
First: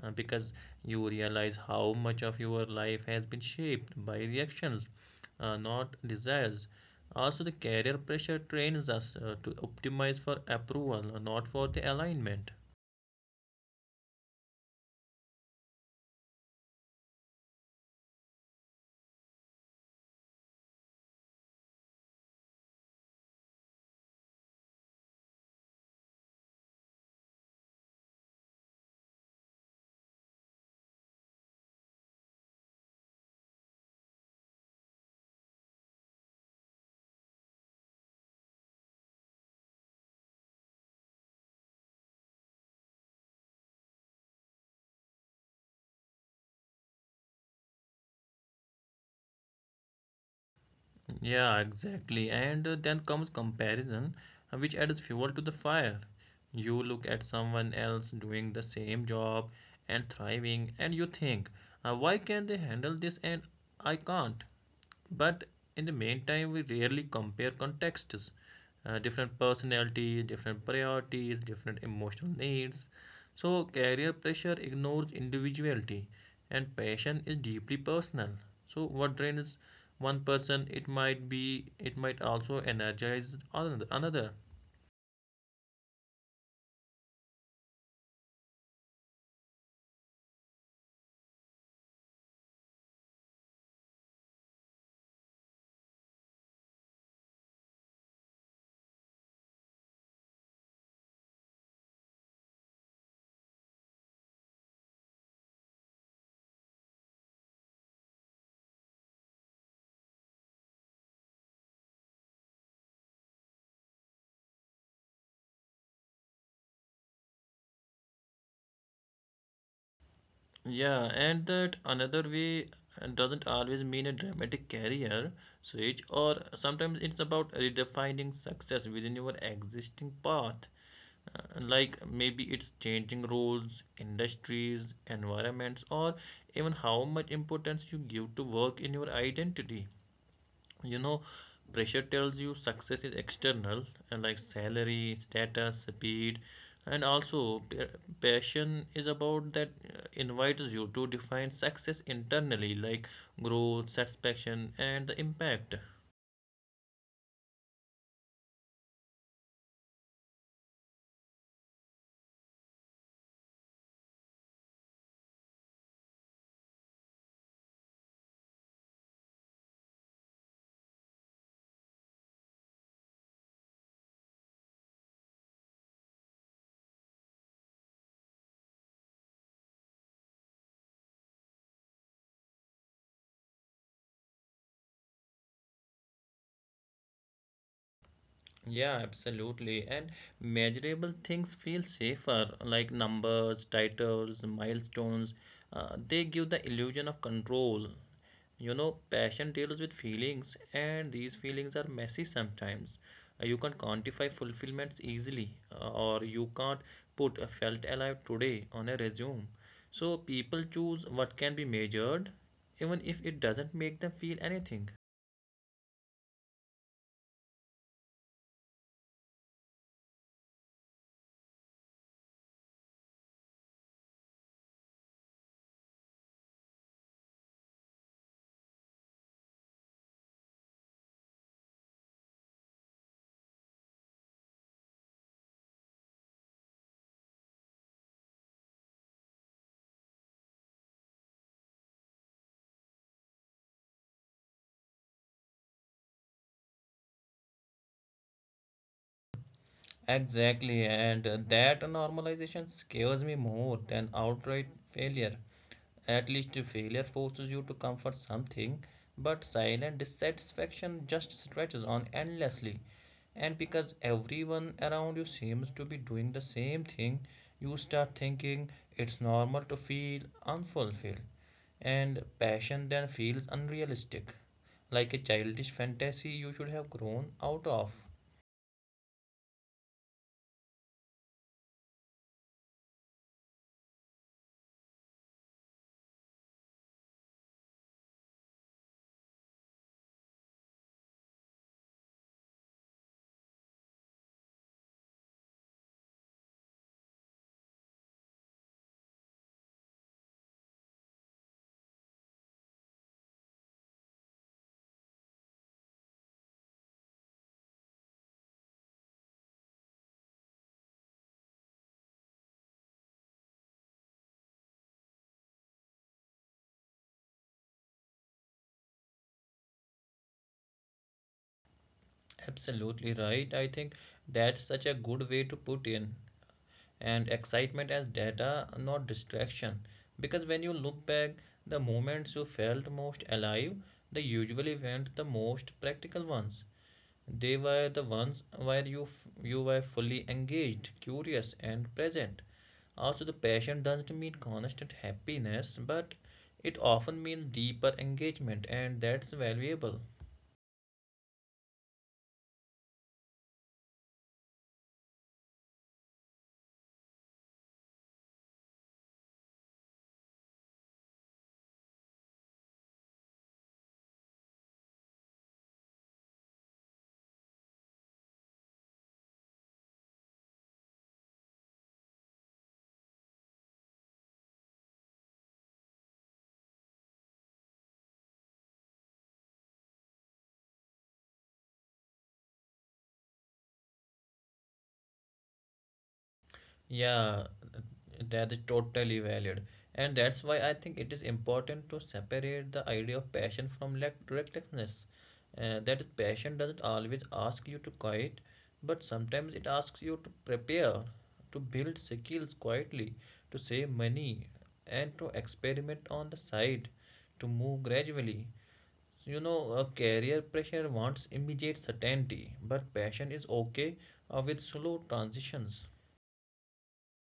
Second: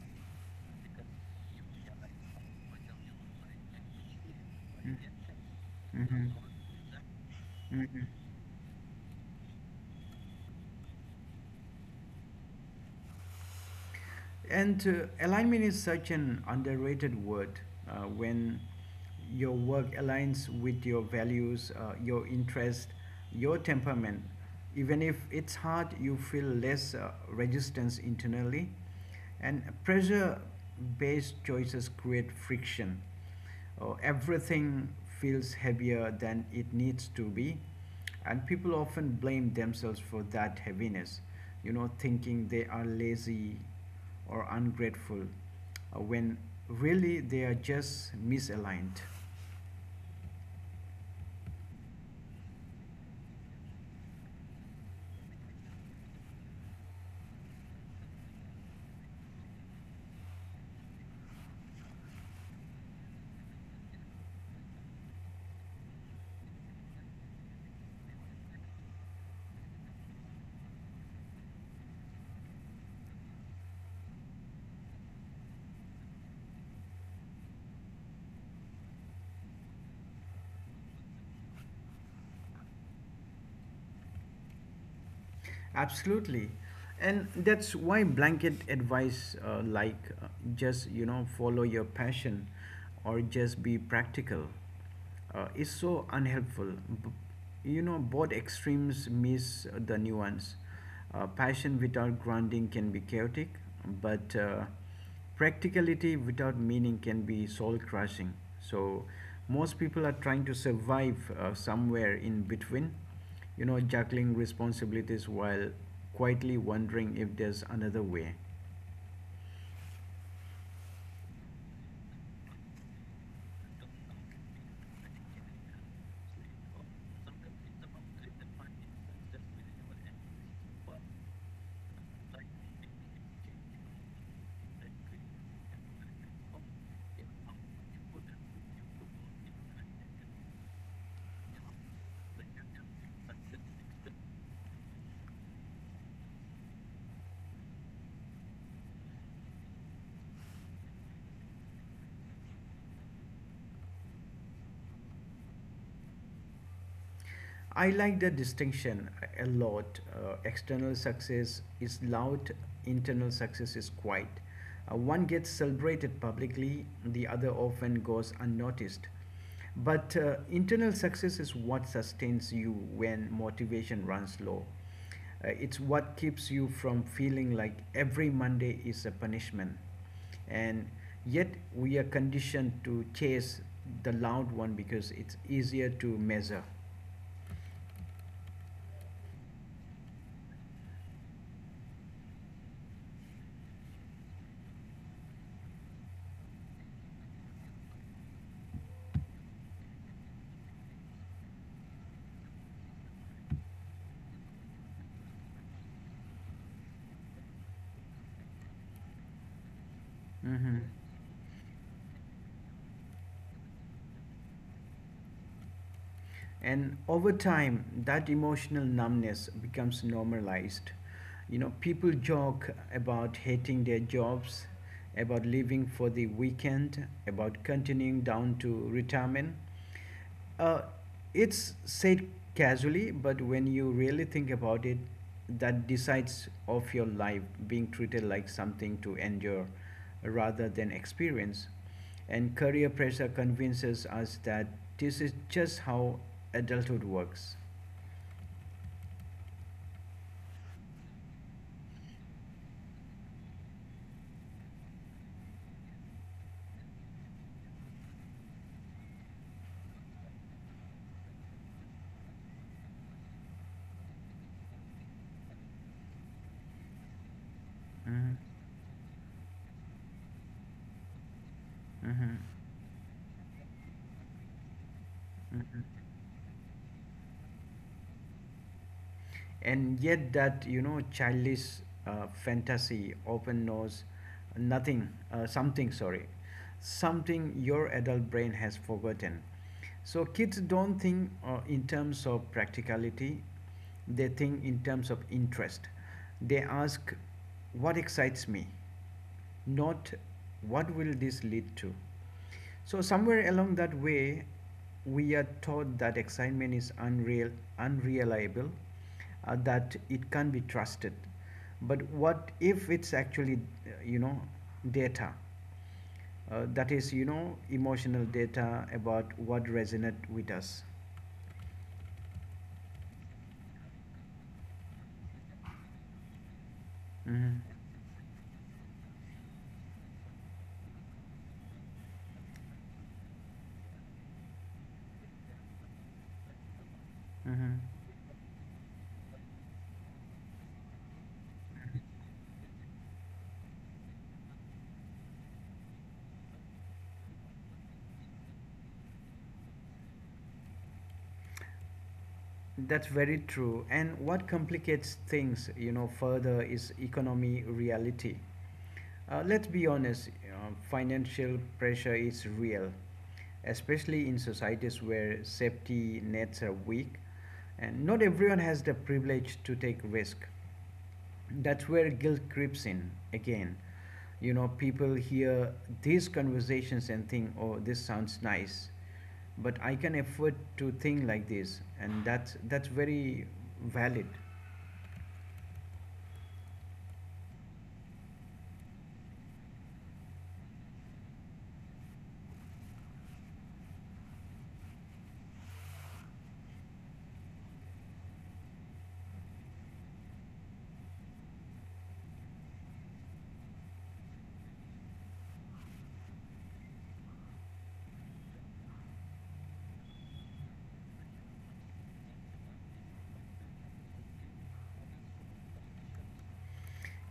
Speaker 2: uh, because you realize how much of your life has been shaped by reactions, uh, not
Speaker 1: Mhm.
Speaker 2: desires. Also, the
Speaker 1: Mhm.
Speaker 2: career
Speaker 1: Mhm.
Speaker 2: pressure trains us uh, to optimize for approval, not for the alignment.
Speaker 1: And uh, alignment is such an underrated word. Uh, when your work aligns with your values, uh, your interest, your temperament, even if it's hard, you feel less uh, resistance internally. And pressure based choices create friction. Oh, everything feels heavier than it needs to be, and people often blame themselves for that heaviness, you know, thinking they are lazy or ungrateful uh, when really they are just misaligned.
Speaker 2: Yeah, exactly. And uh, then comes comparison, uh, which adds fuel to the fire. You look at someone else doing the same job and thriving, and you think, "Uh, why can they handle this and I can't? But in the meantime, we rarely compare contexts. Uh, different personalities, different priorities, different emotional needs. So, career pressure ignores individuality, and passion is deeply personal. So, what drains one person, it might be, it might also energize another. another.
Speaker 1: Absolutely. And that's why blanket advice uh, like uh, just, you know, follow your passion or just be practical uh, is so unhelpful. B- you know, Both extremes miss the nuance. Uh, passion without grounding can be chaotic, but uh, practicality without meaning can be soul crushing. So, most people are trying to survive uh, somewhere in between, you know, juggling responsibilities while quietly wondering if there's another way.
Speaker 2: Yeah, and that another way uh, doesn't always mean a dramatic career switch, or sometimes it's about redefining success within your existing path. Uh, like maybe it's changing roles, industries, environments, or even how much importance you give to work in your identity, you know, pressure tells you success is external, and like salary, status, speed, and also pa- passion is about that, uh, invites you to define success internally, like growth, satisfaction, and the impact.
Speaker 1: I like the distinction a lot. Uh, external success is loud, internal success is quiet. Uh, one gets celebrated publicly, the other often goes unnoticed. But uh, internal success is what sustains you when motivation runs low. Uh, it's what keeps you from feeling like every Monday is a punishment. And yet we are conditioned to chase the loud one because it's easier to measure.
Speaker 2: Yeah, absolutely. And measurable things feel safer, like numbers, titles, milestones. Uh, they give the illusion of control. You know, passion deals with feelings, and these feelings are messy sometimes. Uh, you can't quantify fulfillments easily, uh, or you can't put a felt alive today on a resume. So
Speaker 1: Hmm.
Speaker 2: people choose what can be measured, even if it doesn't make them feel anything.
Speaker 1: And over time, that emotional numbness becomes normalized. You know, people joke about hating their jobs, about living for the weekend, about continuing down to retirement. Uh, it's said casually, but when you really think about it, that decides of your life being treated like something to endure rather than experience. And career pressure convinces us that this is just how adulthood works.
Speaker 2: Exactly, and uh, that normalization scares me more than outright failure. At least failure forces you to comfort something, but silent dissatisfaction just stretches on endlessly. And because everyone around you seems to be doing the same thing, you start
Speaker 1: Hmm.
Speaker 2: thinking it's normal to feel unfulfilled. And
Speaker 1: Hmm.
Speaker 2: passion then feels unrealistic, like a childish
Speaker 1: Hmm.
Speaker 2: fantasy you should have grown out of.
Speaker 1: And yet, that you know, childish uh, fantasy often knows nothing, uh, something, sorry, something your adult brain has forgotten. So, kids don't think uh, in terms of practicality, they think in terms of interest. They ask, "What excites me?" not, "What will this lead to?" So somewhere along that way, we are taught that excitement is unreal, unreliable, uh, that it can't be trusted. But what if it's actually, uh, you know, data? Uh, that is, you know, emotional data about what resonates with us.
Speaker 2: Absolutely right. I think that's such a good way to put in and
Speaker 1: Mm-hmm.
Speaker 2: excitement as data, not distraction. Because when you look back, the moments you felt most alive, they usually weren't the most practical ones. They
Speaker 1: Mm-hmm.
Speaker 2: were the ones where you f- you were fully engaged, curious, and present. Also, the passion doesn't mean constant happiness, but it often means deeper engagement, and that's valuable.
Speaker 1: That's very true. And what complicates things, you know, further is economy reality. Uh, let's be honest, you know, financial pressure is real, especially in societies where safety nets are weak, and not everyone has the privilege to take risk. That's where guilt creeps in again. You know people hear these conversations and think, "Oh, this sounds nice, but I can afford to think like this." And that's that's very valid.
Speaker 2: Yeah, that is totally valid. And that's why I think it is important to separate the idea of passion from lack recklessness. Uh, that is, passion doesn't always ask you to quit, but sometimes it asks you to prepare, to build skills quietly, to save money, and to experiment on the side, to move gradually. So, you know, a career pressure wants immediate certainty, but passion is okay uh, with slow transitions.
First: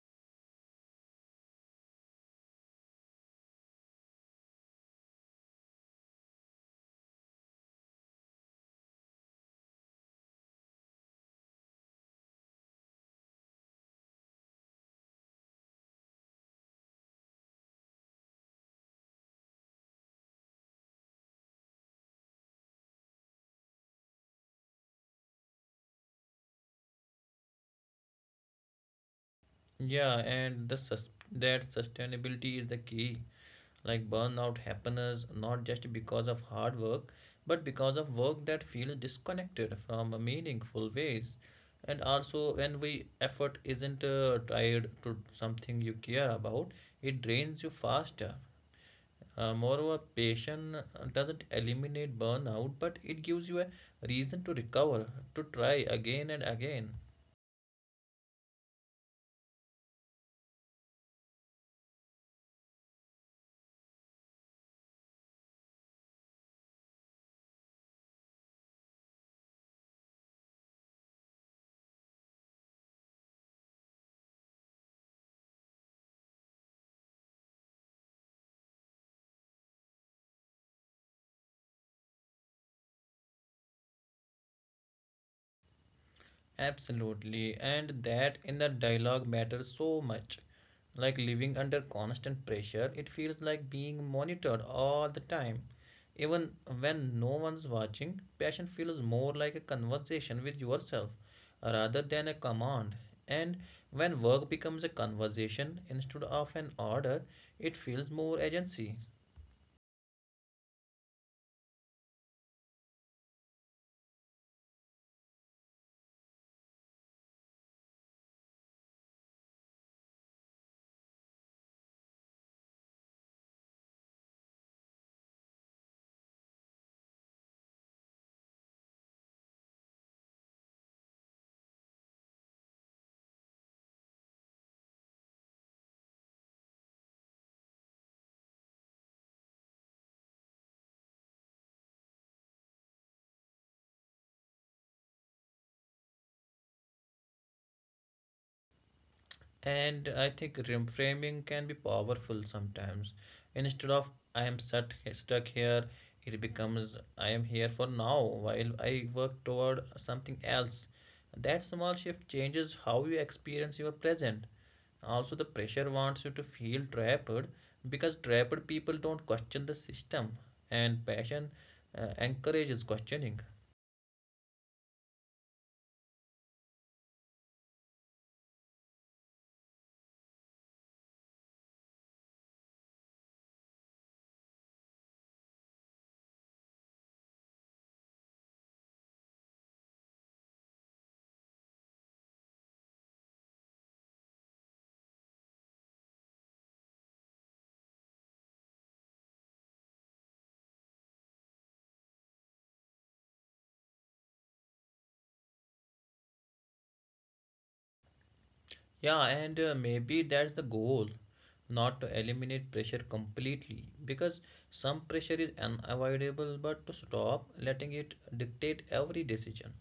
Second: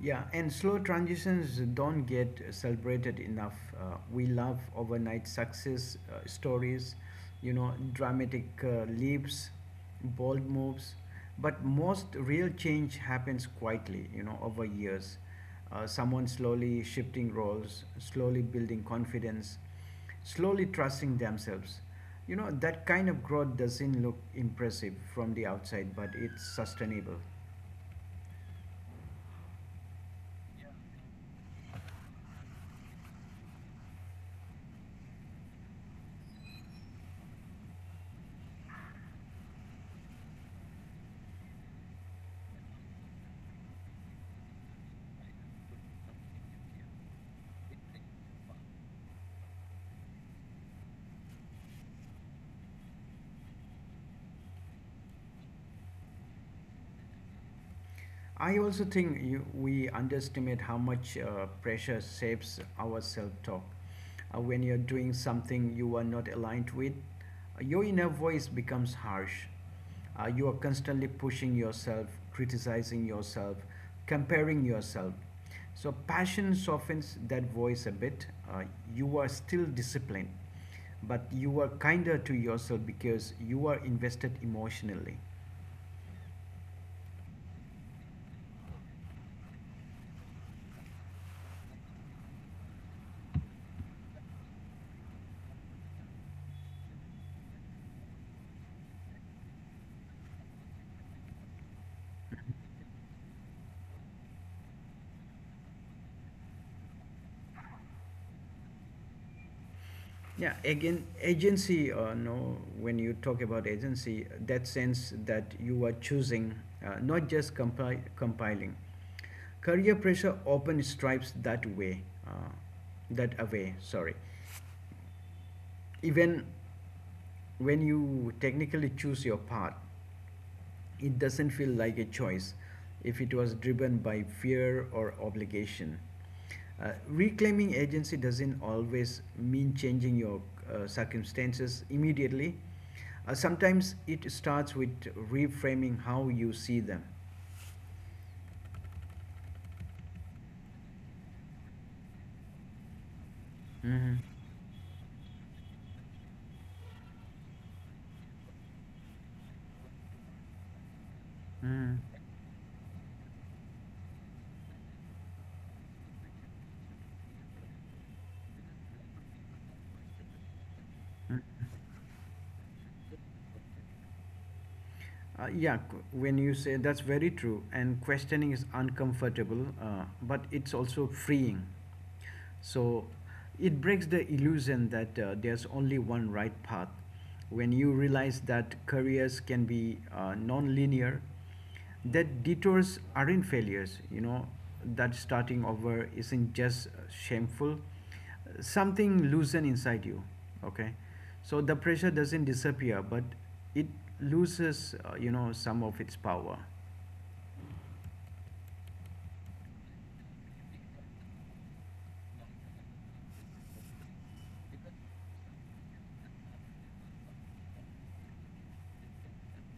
Speaker 1: Yeah, and slow transitions don't get celebrated enough. Uh, we love overnight success uh, stories, you know, dramatic uh, leaps, bold moves, but most real change happens quietly, you know, over years. Uh, someone slowly shifting roles, slowly building confidence, slowly trusting themselves. You know, that kind of growth doesn't look impressive from the outside, but it's sustainable.
Speaker 2: Yeah, and the sus- that sustainability is the key. Like burnout happens not just because of hard work, but because of work that feels disconnected from meaningful ways. And also, when we effort isn't uh, tied to something you care about, it drains you faster. Uh, moreover, passion uh, doesn't eliminate burnout, but it gives you a reason to recover, to try again and again.
Speaker 1: I also think you, we underestimate how much uh, pressure shapes our self talk. Uh, when you're doing something you are not aligned with, uh, your inner voice becomes harsh. Uh, you are constantly pushing yourself, criticizing yourself, comparing yourself. So, passion softens that voice a bit. Uh, you are still disciplined, but you are kinder to yourself because you are invested emotionally.
Speaker 2: Absolutely, and that in the dialogue matters so much. Like living under constant pressure, it feels like being monitored all the time. Even when no one's watching, passion feels more like a conversation with yourself rather than a command. And when work becomes a conversation instead of an order, it feels more agency.
Speaker 1: Yeah, again, agency, uh, no, when you talk about agency, that sense that you are choosing, uh, not just compi- compiling. Career pressure often stripes that way, uh, that away, sorry, even when you technically choose your path, it doesn't feel like a choice if it was driven by fear or obligation. Uh, reclaiming agency doesn't always mean changing your uh, circumstances immediately. Uh, sometimes it starts with reframing how you see them.
Speaker 2: And I think reframing can be powerful sometimes. Instead of
Speaker 1: Mhm.
Speaker 2: I am stuck stuck here, it becomes I am here for now while I work toward something else. That small
Speaker 1: Mhm.
Speaker 2: shift changes how you experience your present. Also, the pressure wants you to feel trapped because trapped people don't question the system, and passion uh, encourages questioning.
Speaker 1: Uh, yeah, qu- when you say that's very true, and questioning is uncomfortable, uh, but it's also freeing. So it breaks the illusion that uh, there's only one right path. When you realize that careers can be uh, non linear, that detours aren't failures, you know that starting over isn't just shameful, something loosened inside you. Okay, so the pressure doesn't disappear, but it loses uh, you know some of its power.
Speaker 2: Yeah, and uh, maybe that's the goal, not to eliminate pressure completely, because some pressure is unavoidable, but to stop letting it dictate every decision,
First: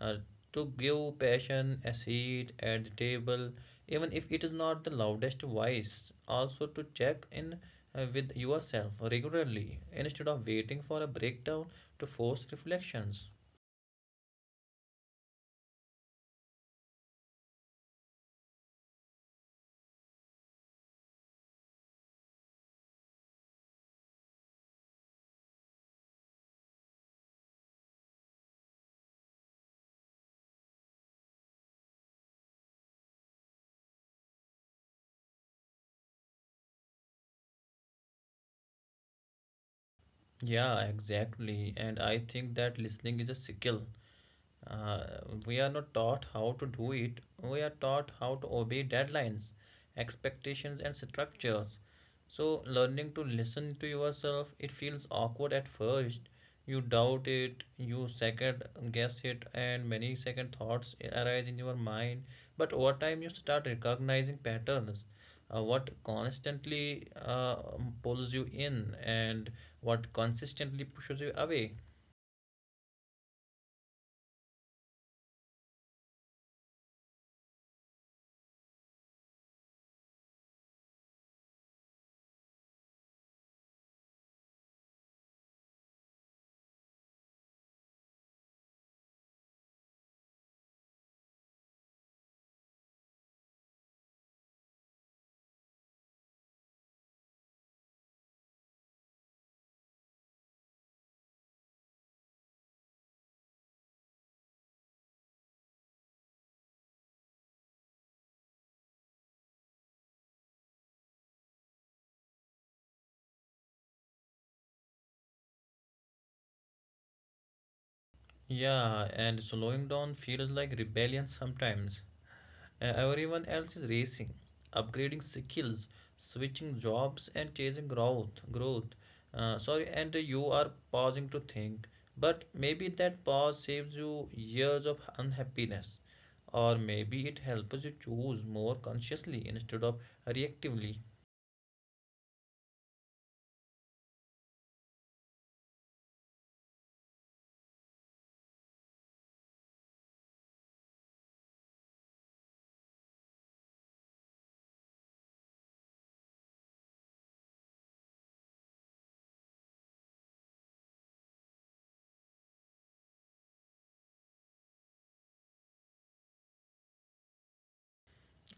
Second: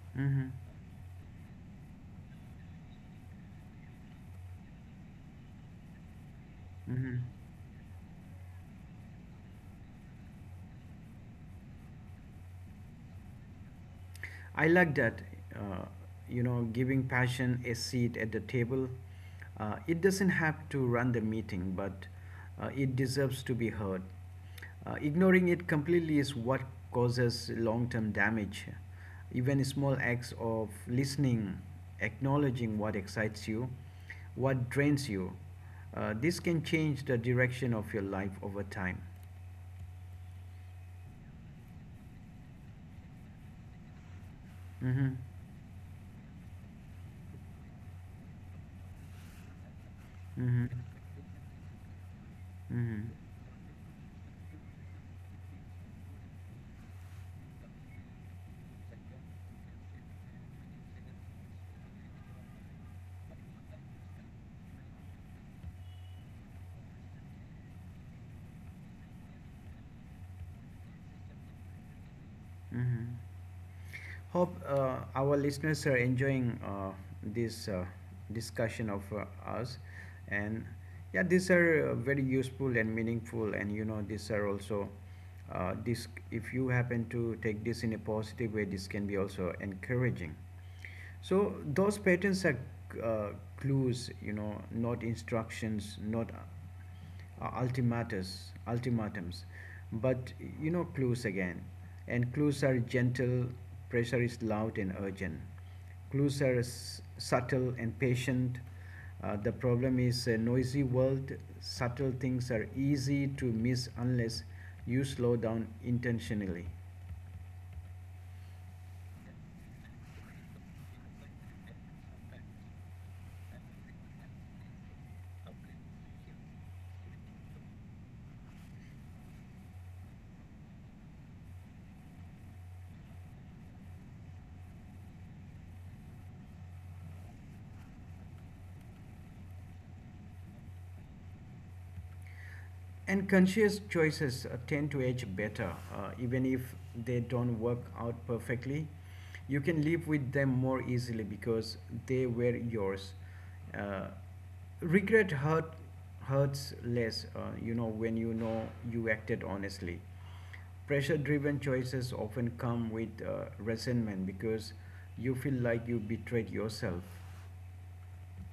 Speaker 2: uh,
Speaker 1: Mm-hmm.
Speaker 2: to give passion a seat at the table, even if it is not the loudest voice, also to
Speaker 1: Mm-hmm.
Speaker 2: check in uh, with yourself regularly instead of waiting for a breakdown to force reflections.
Speaker 1: I like that, uh, you know, giving passion a seat at the table. Uh, it doesn't have to run the meeting, but uh, it deserves to be heard. Uh, ignoring it completely is what causes long term damage. Even small acts of listening, acknowledging what excites you, what drains you, uh, this can change the direction of your life over time.
Speaker 2: Yeah, exactly. And I think that listening is a skill. Uh,
Speaker 1: Mm-hmm.
Speaker 2: we are not taught how to do it. We are taught how to obey deadlines,
Speaker 1: Mm-hmm.
Speaker 2: expectations, and structures. So,
Speaker 1: Mm-hmm.
Speaker 2: learning to listen to yourself, it feels awkward at first. You doubt it, you second guess it, and many second thoughts arise in your mind. But over time, you start recognizing patterns. Uh, what constantly uh, pulls you in and what consistently pushes you away.
Speaker 1: Mm-hmm. Hope uh, our listeners are enjoying uh, this uh, discussion of uh, us, and yeah, these are uh, very useful and meaningful, and you know, these are also uh, this. If you happen to take this in a positive way, this can be also encouraging. So those patterns are uh, clues, you know, not instructions, not uh, ultimatus, ultimatums, but you know clues again. And clues are gentle, pressure is loud and urgent. Clues are s- subtle and patient. Uh, the problem is a noisy world. Subtle things are easy to miss unless you slow down intentionally.
Speaker 2: Yeah, and slowing down feels like rebellion sometimes. E- Everyone else is racing, upgrading skills, switching jobs, and chasing growth. Growth. Uh, sorry, and you are pausing to think. But maybe that pause saves you years of unhappiness, or maybe it helps you choose more consciously instead of reactively.
Speaker 1: And conscious choices uh, tend to age better, uh, even if they don't work out perfectly. You can live with them more easily because they were yours. Uh, Regret hurt, hurts less, uh, you know, when you know you acted honestly. Pressure driven choices often come with uh, resentment because you feel like you betrayed yourself.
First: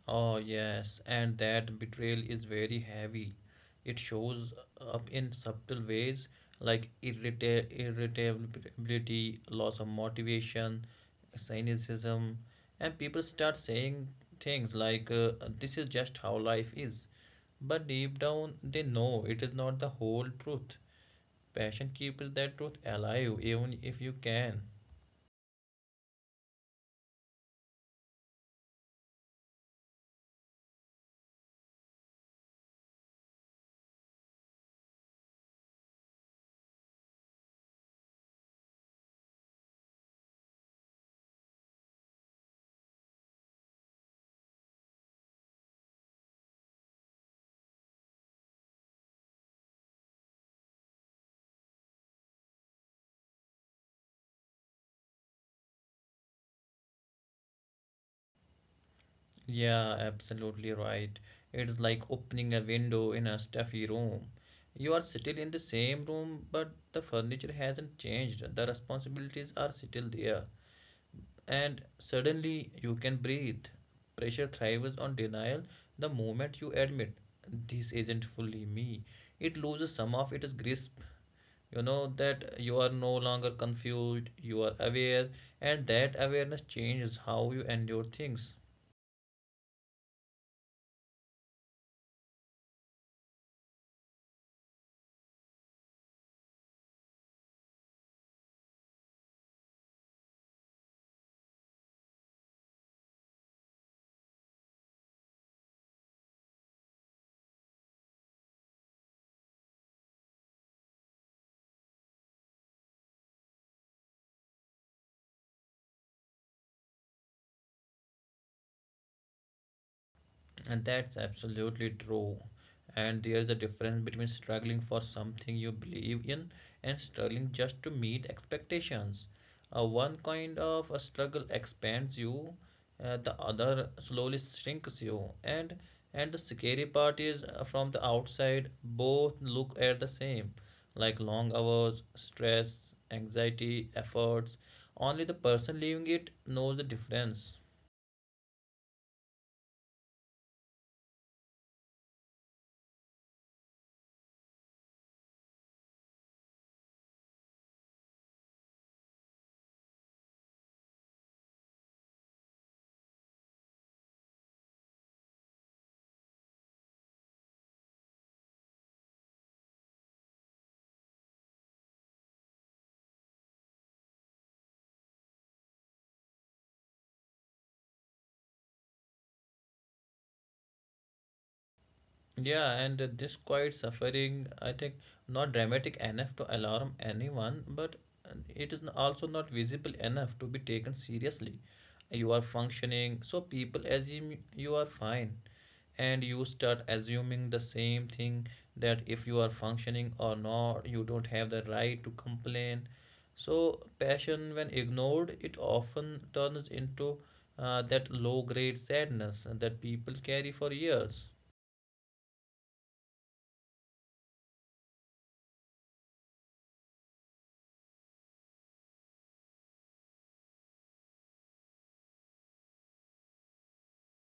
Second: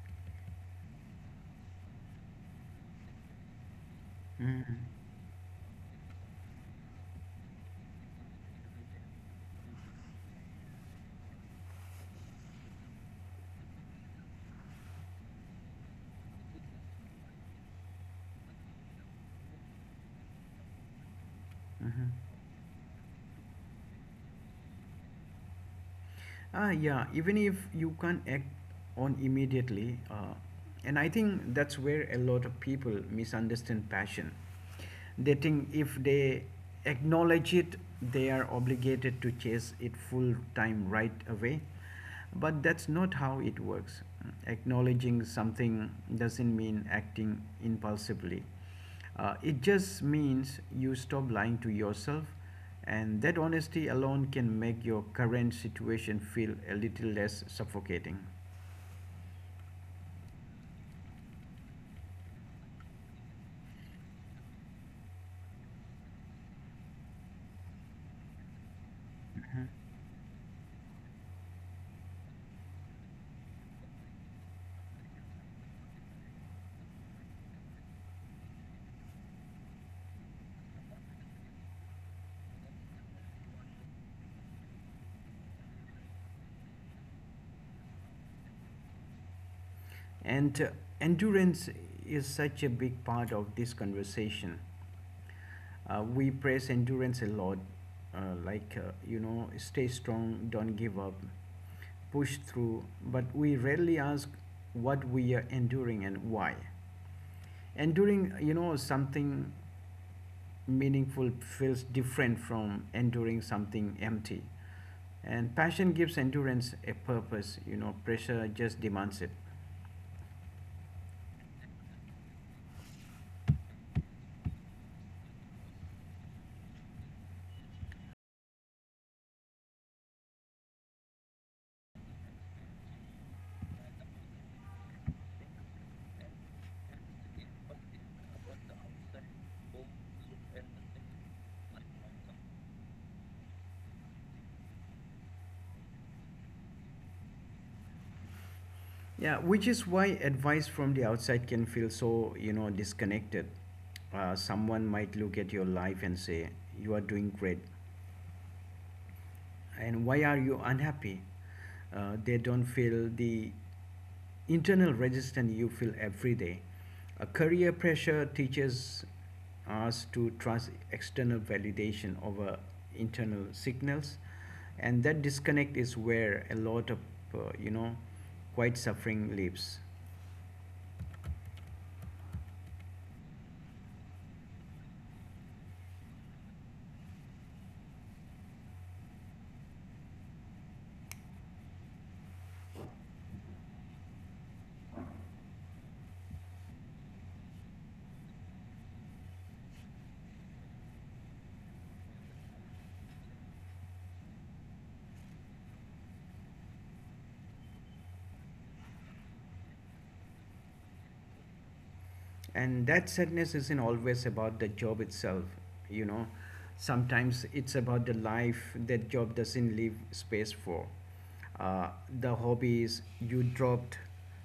Speaker 2: Oh, yes, and that betrayal is very heavy. It shows
Speaker 1: Mhm.
Speaker 2: up in subtle ways, like irrita- irritability, loss of motivation, cynicism, and people start saying things like, uh, this is just how life is. But deep down, they know it is not the whole truth. Passion
Speaker 1: Mhm.
Speaker 2: keeps that truth alive, even if you can.
Speaker 1: Ah, yeah, even if you can't act on immediately, uh, and I think that's where a lot of people misunderstand passion. They think if they acknowledge it, they are obligated to chase it full time right away. But that's not how it works. Acknowledging something doesn't mean acting impulsively. Uh, it just means you stop lying to yourself, and that honesty alone can make your current situation feel a little less suffocating.
Speaker 2: Yeah, absolutely right. It's like opening a window in a stuffy room. You are still in the same room, but the furniture hasn't changed. The responsibilities
Speaker 1: Mhm.
Speaker 2: are still there. And suddenly you can breathe. Pressure thrives on denial the moment you admit this isn't fully me. It loses some of its grasp. You know that you are no longer confused, you are aware, and that awareness changes how you endure things.
Speaker 1: And uh, endurance is such a big part of this conversation. Uh, we praise endurance a lot, uh, like, uh, you know, stay strong, don't give up, push through, but we rarely ask what we are enduring and why. Enduring, you know, something meaningful feels different from enduring something empty. And passion gives endurance a purpose, you know, pressure just demands it.
Speaker 2: And that's absolutely true. And there is a difference between struggling for something you believe in and struggling just to meet expectations. Uh, one kind of a struggle expands you, uh, the other slowly shrinks you. And and the scary part is uh, from the outside, both look at the same, like long hours, stress, anxiety, efforts. Only the person living it knows the difference.
Speaker 1: Yeah, which is why advice from the outside can feel so, you know, disconnected. Uh, someone might look at your life and say, "You are doing great, and why are you unhappy?" Uh, they don't feel the internal resistance you feel every day. A career pressure teaches us to trust external validation over internal signals, and that disconnect is where a lot of uh, you know quiet suffering lives.
Speaker 2: Yeah, and uh, this quiet suffering, I think, not dramatic enough to alarm anyone, but uh, it is n- also not visible enough to be taken seriously. You are functioning, so people assume you are fine, and you start assuming the same thing, that if you are functioning or not, you don't have the right to complain. So, passion, when ignored, it often turns into uh, that low grade sadness that people carry for years.
Speaker 1: And that sadness isn't always about the job itself. you know Sometimes it's about the life that job doesn't leave space for: uh, the hobbies you dropped,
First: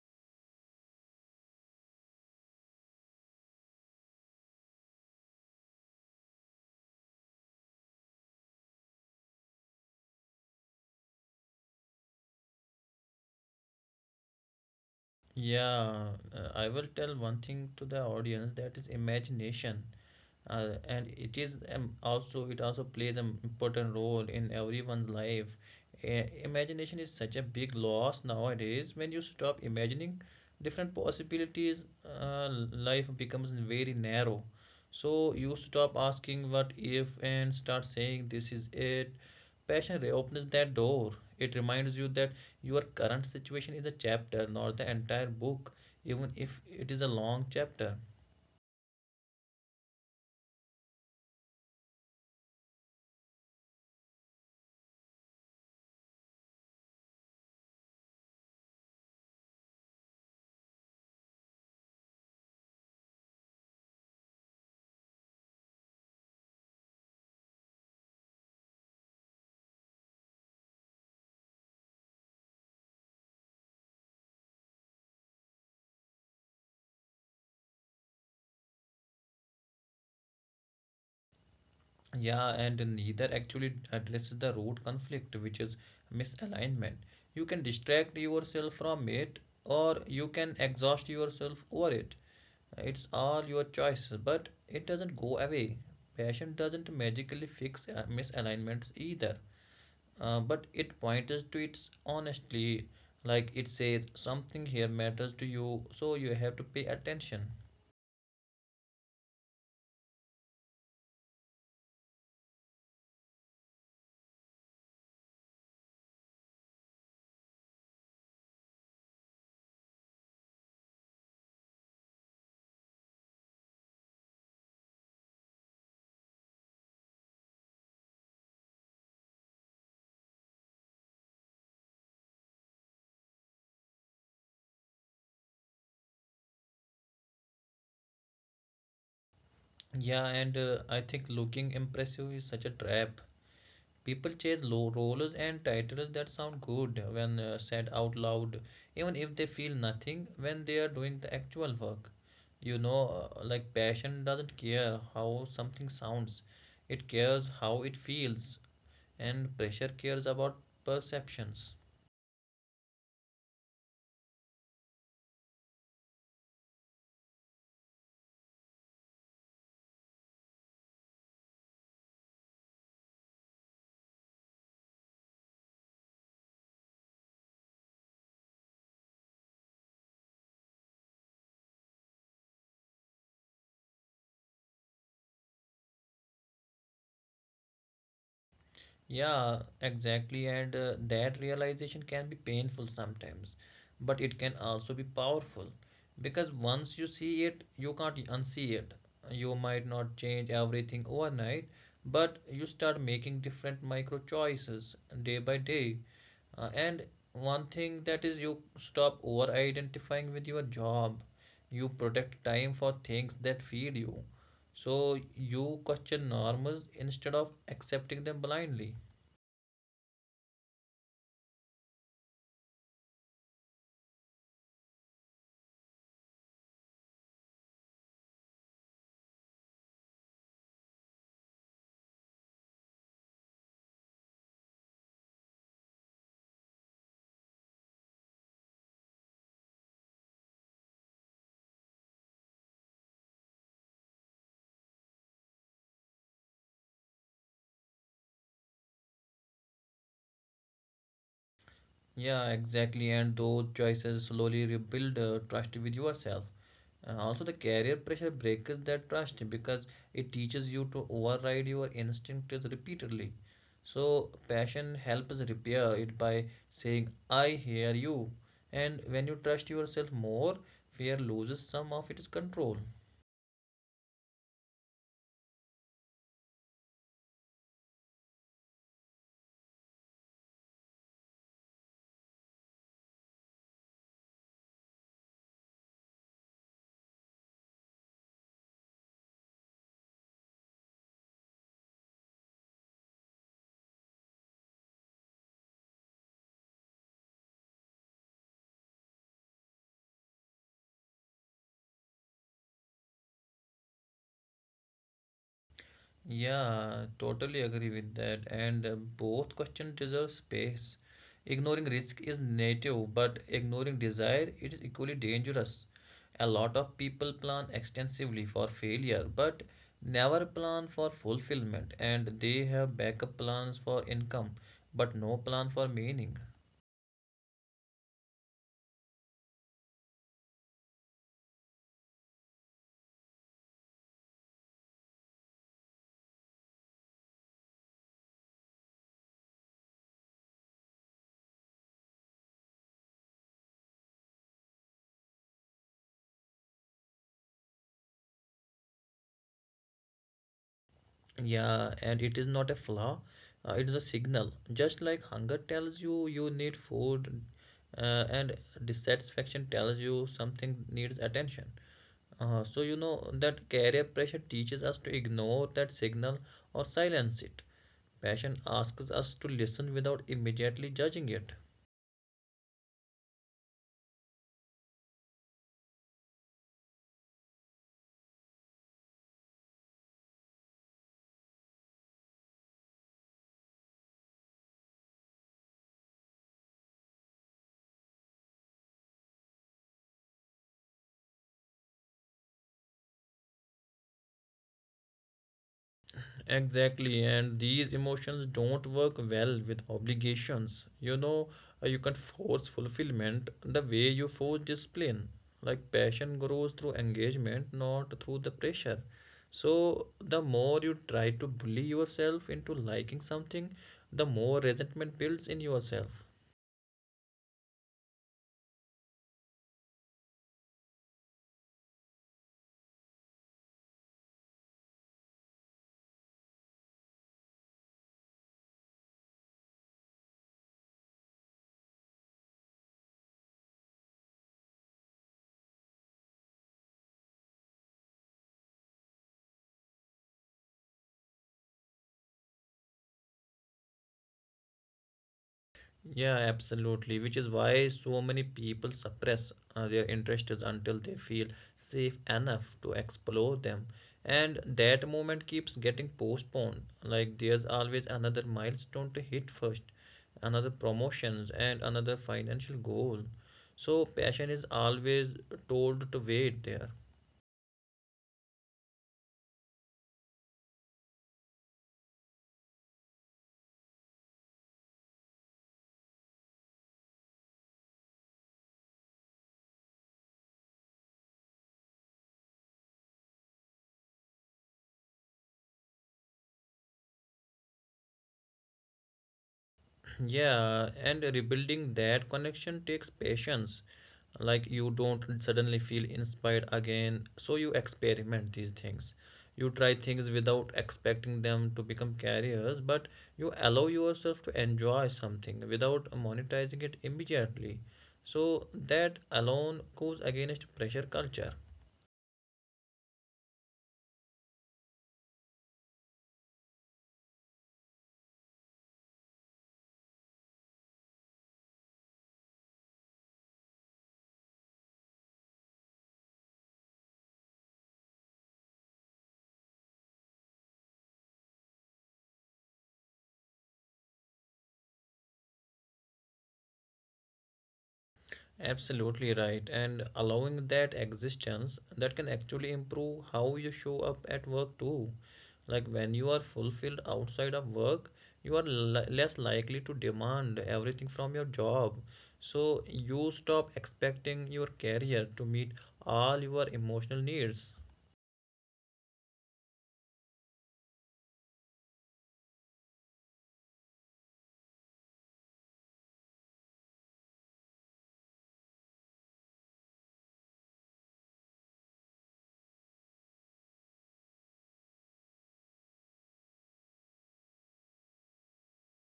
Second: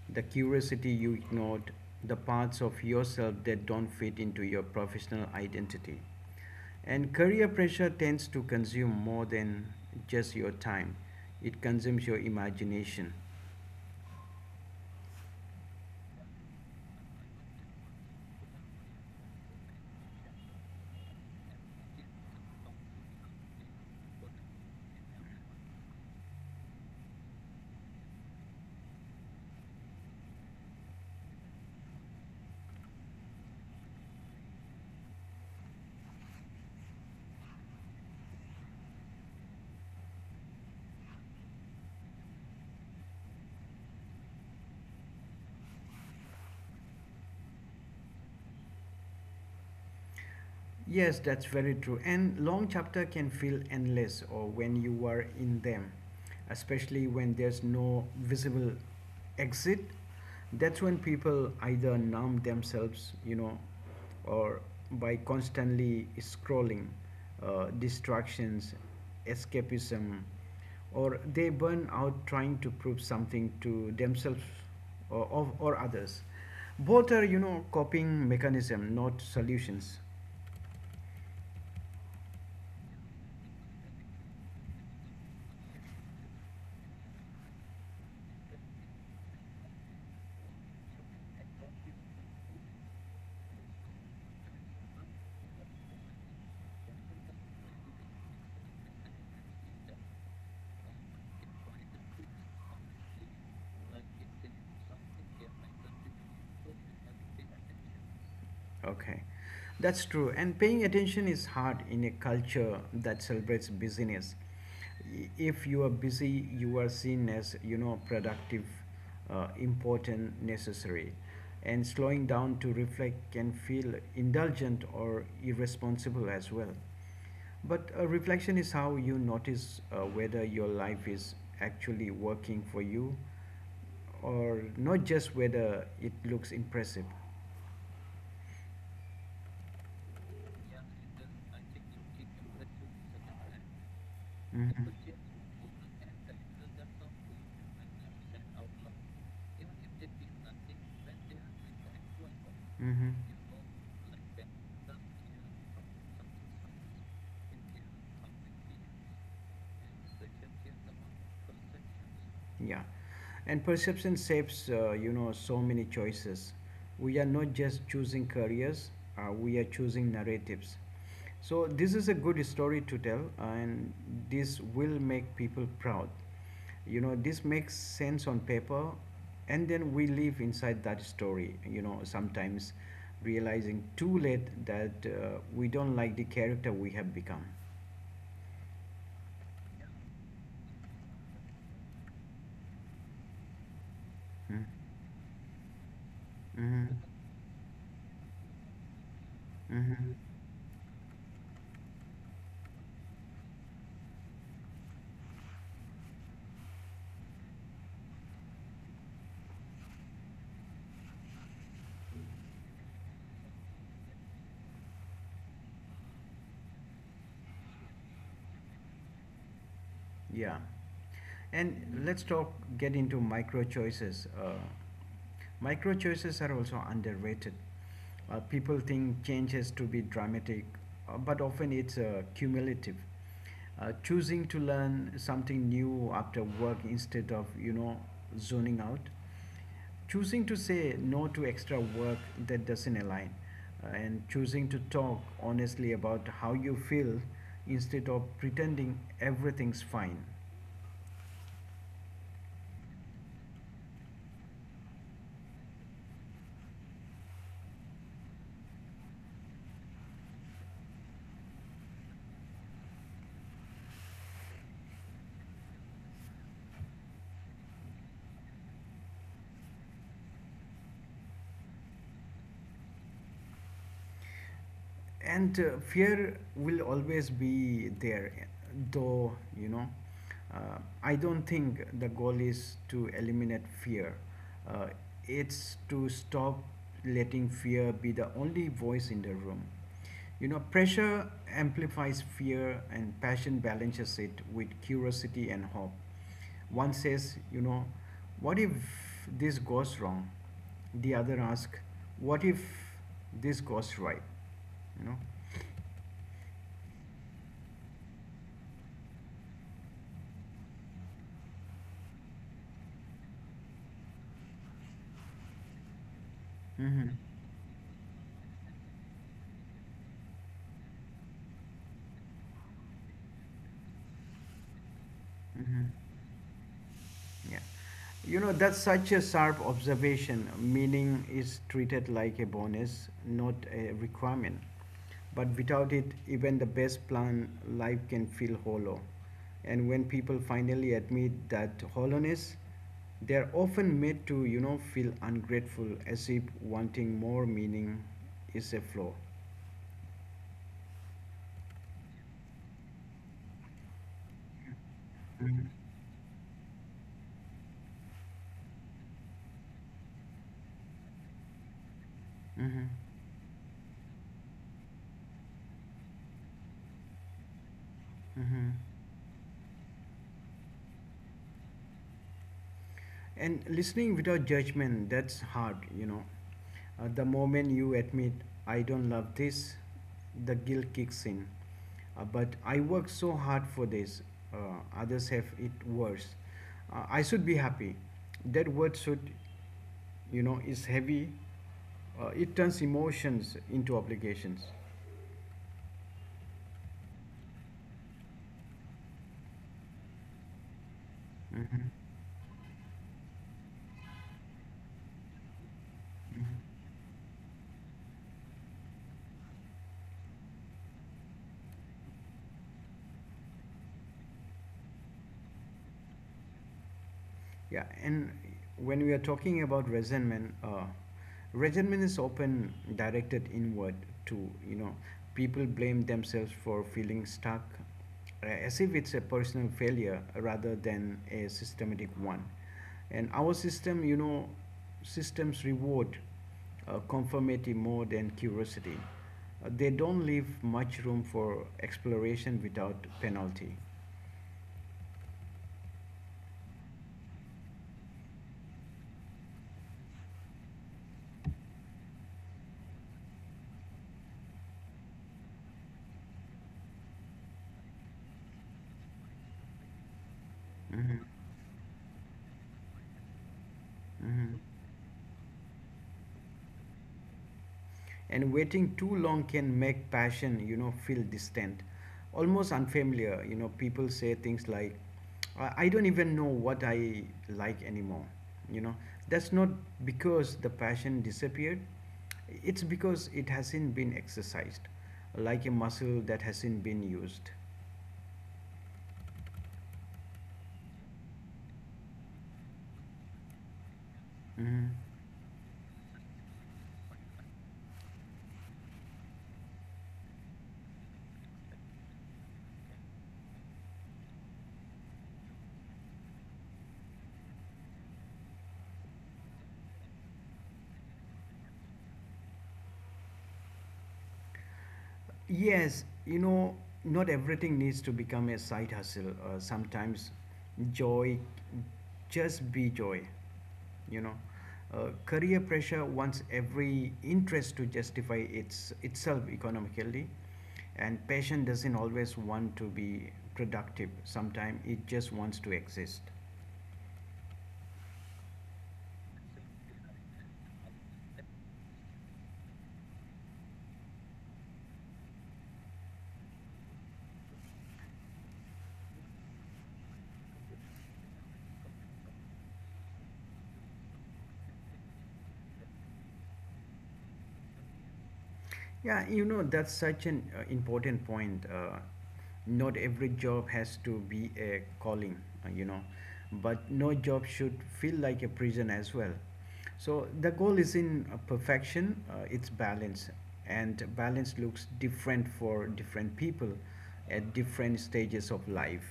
Speaker 1: the curiosity you ignored, the parts of yourself that don't fit into your professional identity. And career pressure tends to consume more than just your time. It consumes your imagination.
Speaker 2: Yeah, uh, I will tell one thing to the audience, that is imagination, uh, and it is um, also it also plays an important role in everyone's life. I- imagination is such a big loss nowadays. When you stop imagining different possibilities, uh, life becomes very narrow. So you stop asking what if and start saying this is it. Passion reopens that door. It reminds you that your current situation is a chapter, not the entire book, even if it is a long chapter.
Speaker 1: Yes, that's very true. And long chapter can feel endless or when you are in them, especially when there's no visible exit. That's when people either numb themselves, you know, or by constantly scrolling, uh, distractions, escapism, or they burn out trying to prove something to themselves or, or, or others. Both are, you know, coping mechanism, not solutions.
Speaker 2: Yeah, and neither actually addresses the root conflict, which is misalignment. You can distract yourself from it, or you can exhaust yourself over it. It's all your choice, but it doesn't go away. Passion doesn't magically fix uh, misalignments either, uh, but it points to its honestly, like it says something here matters to you, so you have to pay attention.
Speaker 1: Okay, that's true. And paying attention is hard in a culture that celebrates busyness. I- If you are busy, you are seen as, you know, productive, uh, important, necessary. And slowing down to reflect can feel indulgent or irresponsible as well. But uh, reflection is how you notice uh, whether your life is actually working for you or not, just whether it looks impressive.
Speaker 2: Yeah, and uh, I think looking impressive is such a trap. People chase low rollers and titles that sound good when uh, said out loud, even if they feel nothing when they are doing the actual work. You
Speaker 1: Mhm. Mhm.
Speaker 2: know, uh, like passion doesn't care how something sounds, it cares how it feels, and pressure cares about perceptions.
Speaker 1: Yeah, and perception shapes, uh, you know, so many choices. We are not just choosing careers; uh, we are choosing narratives. So this is a good story to tell, and this will make people proud. You know, this makes sense on paper, and then we live inside that story. You know, sometimes realizing too late that uh, we don't like the character we have become.
Speaker 2: Yeah, exactly. And uh, that realization can be painful sometimes, but it can
Speaker 1: Hmm?
Speaker 2: also be powerful because once
Speaker 1: Mm-hmm.
Speaker 2: you see it, you can't unsee it. You might not
Speaker 1: Mm-hmm.
Speaker 2: change everything overnight, but you start making different micro choices day by day. Uh, and one thing that is, you stop over identifying with your job, you protect time for things that feed you. So you question norms instead of accepting them blindly.
Speaker 1: Yeah. And let's talk, get into micro choices. Uh, micro choices are also underrated. Uh, people think change has to be dramatic, uh, but often it's uh, cumulative. Uh, choosing to learn something new after work instead of, you know, zoning out, choosing to say no to extra work that doesn't align, uh, and choosing to talk honestly about how you feel instead of pretending everything's fine.
Speaker 2: Yeah, exactly. And those choices slowly rebuild uh, trust with yourself. Uh, also, the career pressure breaks that trust because it teaches you to override your instincts repeatedly. So, passion helps repair it by saying, I hear you. And when you trust yourself more, fear loses some of its control.
Speaker 1: And uh, fear will always be there though. you know uh, i don't think the goal is to eliminate fear, uh, it's to stop letting fear be the only voice in the room. You know, pressure amplifies fear, and passion balances it with curiosity and hope. One says, you know, what if this goes wrong? The other asks, what if this goes right? You know?
Speaker 2: Yeah, totally agree with that. And uh, both questions deserve space. Ignoring risk is native, but ignoring desire it is equally dangerous. A lot of
Speaker 1: Mm-hmm.
Speaker 2: people plan extensively for failure, but never plan for fulfillment, and they have backup plans for income, but no plan
Speaker 1: Mm-hmm.
Speaker 2: for meaning.
Speaker 1: Yeah. You know, that's such a sharp observation. Meaning is treated like a bonus, not a requirement. But without it, even the best plan, life can feel hollow. And when people finally admit that hollowness, they're often made to, you know, feel ungrateful, as if wanting more meaning is a flaw.
Speaker 2: Yeah, and it is not a flaw, uh, it is a signal. Just like hunger
Speaker 1: Mm-hmm.
Speaker 2: tells you you need food, uh, and dissatisfaction tells you something needs attention. Uh, so,
Speaker 1: Mm-hmm.
Speaker 2: you know that career pressure teaches us to ignore that signal or silence it. Passion
Speaker 1: Mm-hmm.
Speaker 2: asks us to listen without immediately judging it.
Speaker 1: And listening without judgment, that's hard, you know. Uh, the moment you admit, I don't love this, the guilt kicks in. Uh, but I worked so hard for this, uh, others have it worse. Uh, I should be happy. That word should, you know, is heavy. Uh, it turns emotions into obligations.
Speaker 2: Exactly, and these emotions don't work well with obligations. You know, uh,
Speaker 1: Mhm.
Speaker 2: you can force fulfillment the way you force discipline. Like passion
Speaker 1: Mhm.
Speaker 2: grows through engagement, not through the pressure. So, the more you try to bully yourself into liking something, the more resentment builds in yourself.
Speaker 1: Yeah, and when we are talking about resentment, uh, resentment is often directed inward. To, you know, people blame themselves for feeling stuck, uh, as if it's a personal failure rather than a systematic one. And our system, you know, systems reward uh, conformity more than curiosity. Uh, they don't leave much room for exploration without penalty.
Speaker 2: Yeah, absolutely. Which is why so many people suppress uh, their interests until they feel safe enough to explore them. And that moment keeps getting postponed. Like there's always another milestone to hit first, another
Speaker 1: Hmm.
Speaker 2: promotions, and another financial goal. So passion
Speaker 1: Hmm.
Speaker 2: is always told to wait there.
Speaker 1: And waiting too long can make passion, you know, feel distant, almost unfamiliar. You know, people say things like, i I don't even know what I like anymore, you know. That's not because the passion disappeared, it's because it hasn't been exercised, like a muscle that hasn't been used.
Speaker 2: Yeah, and rebuilding that connection takes patience. Like you
Speaker 1: Mhm.
Speaker 2: don't suddenly feel inspired again, so you experiment these things. You try things without expecting them to become careers, but you allow yourself to enjoy something without monetizing it immediately. So that alone goes against pressure culture.
Speaker 1: Yes, you know, not everything needs to become a side hustle. Uh, sometimes joy, just be joy, you know. Uh, career pressure wants every interest to justify its itself economically, and passion doesn't always want to be productive. Sometimes it just wants to exist.
Speaker 2: Absolutely right. And allowing that existence that can actually improve how you show up at work too. Like when you are fulfilled outside of work, you are li- less likely to demand everything from your job. So you stop expecting your career to meet all your emotional needs.
Speaker 1: Yeah, you know, that's such an uh, important point. Uh, not every job has to be a calling, uh, you know, but no job should feel like a prison as well. So the goal is in uh, perfection, uh, it's balance, and balance looks different for different people at different stages of life.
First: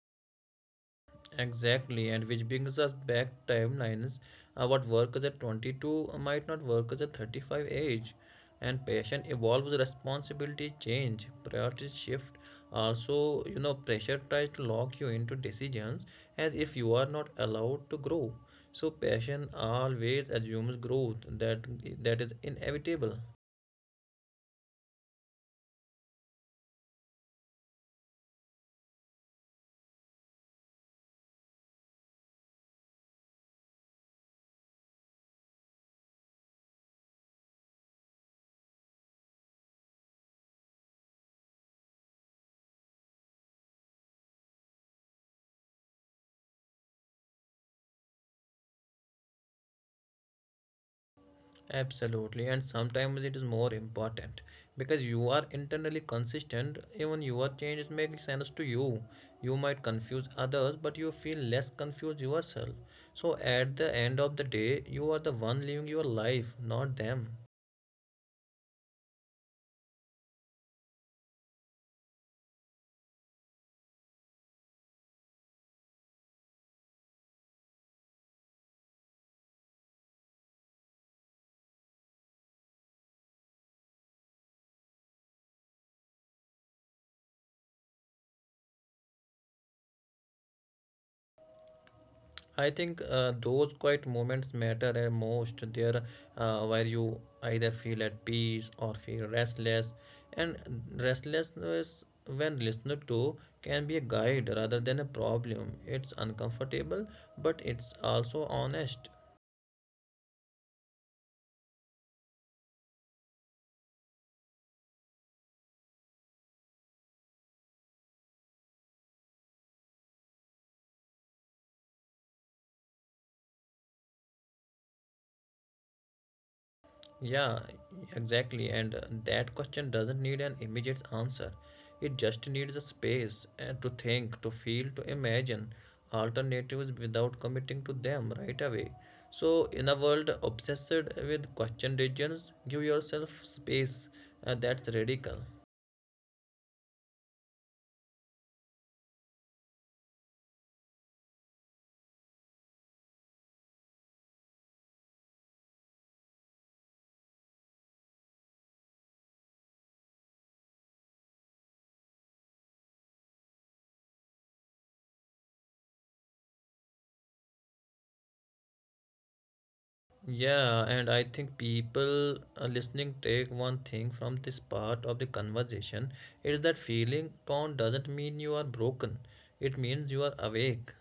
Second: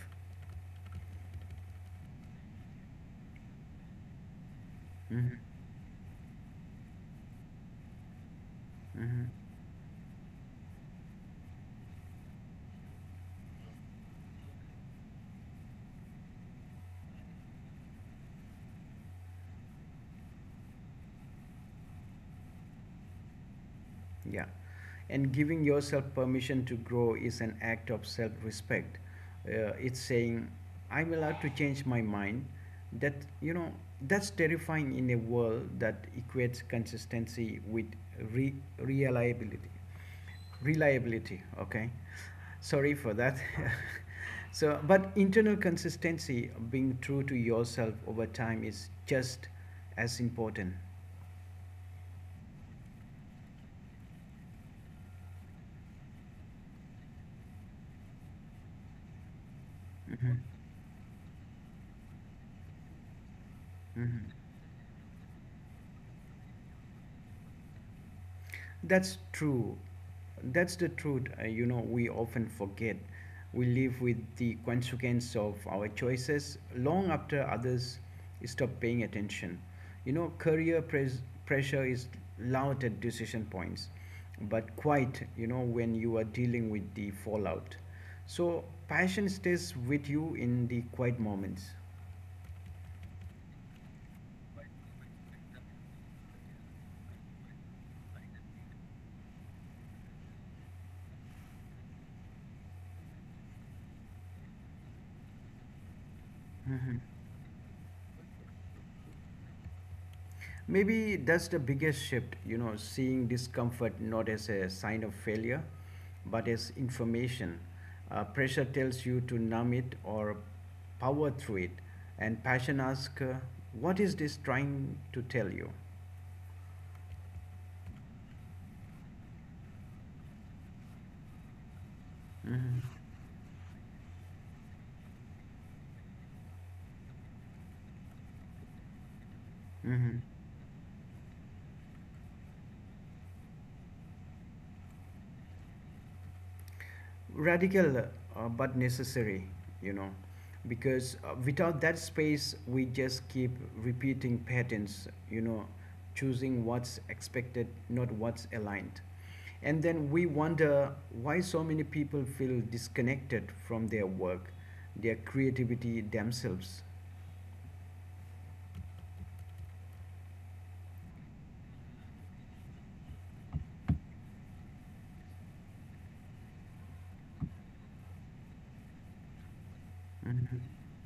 Speaker 2: Exactly, and which brings us back timelines. Uh, what works
Speaker 1: Hmm.
Speaker 2: at twenty-two might not work at thirty-five age, and passion
Speaker 1: Hmm.
Speaker 2: evolves, responsibility change, priorities shift. Also, you know, pressure tries to lock you into decisions as if you are not allowed to grow. So, passion always assumes growth that that is inevitable.
Speaker 1: Yeah. And giving yourself permission to grow is an act of self respect. Uh, it's saying, I'm allowed to change my mind. That, you know, that's terrifying in a world that equates consistency with re- reliability. Reliability, okay? Sorry for that. So, but internal consistency, being true to yourself over time, is just as important.
Speaker 2: Absolutely, and sometimes it is more important because you are internally consistent, even your changes make sense to you. You might
Speaker 1: Hmm.
Speaker 2: confuse others, but you feel less confused yourself. So, at the
Speaker 1: Hmm.
Speaker 2: end of the day, you are the one living your life, not them.
Speaker 1: That's true. That's the truth. Uh, you know, we often forget. We live with the consequence of our choices long after others stop paying attention. You know, career pres- pressure is loud at decision points, but quiet, you know, when you are dealing with the fallout. So, passion stays with you in the quiet moments.
Speaker 2: I think uh, those quiet moments matter the most. There, uh, where you either feel at peace or feel restless, and restlessness, when listened to, can be a guide rather than a problem. It's uncomfortable, but it's also honest.
Speaker 1: Maybe that's the biggest shift, you know, seeing discomfort not as a sign of failure, but as information. Uh, pressure tells you to numb it or power through it, and passion asks, uh, what is this trying to tell you?
Speaker 2: Yeah, exactly. And uh, that question doesn't need an immediate answer. It just
Speaker 1: Hmm.
Speaker 2: needs a space uh, to think, to feel, to imagine alternatives without committing to them right away. So, in a
Speaker 1: Hmm.
Speaker 2: world obsessed with question regions, give yourself space. Uh, that's radical.
Speaker 1: Radical, uh, but necessary, you know, because uh, without that space we just keep repeating patterns, you know, choosing what's expected, not what's aligned. And then we wonder why so many people feel disconnected from their work, their creativity, themselves.
Speaker 2: Yeah, and I think people uh, listening take one thing from this part of the conversation. It is that feeling torn doesn't mean you are broken. It means you are
Speaker 1: Mhm.
Speaker 2: awake.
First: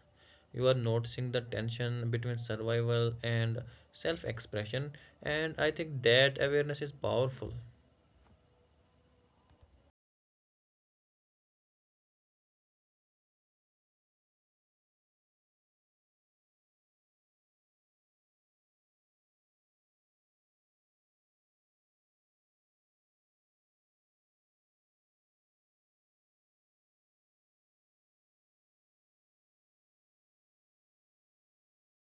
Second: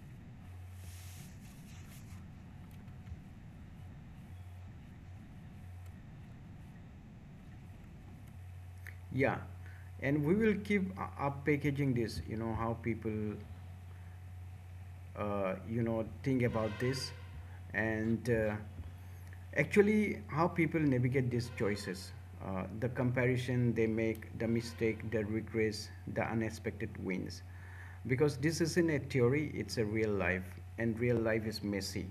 Speaker 2: You are noticing the tension between survival and self-expression, and I think that awareness is powerful.
Speaker 1: Yeah, and we will keep u- up packaging this, you know, how people uh, you know think about this, and uh, actually how people navigate these choices, uh, the comparison they make, the mistake, the regrets, the unexpected wins. Because this isn't a theory, it's a real life, and real life is messy,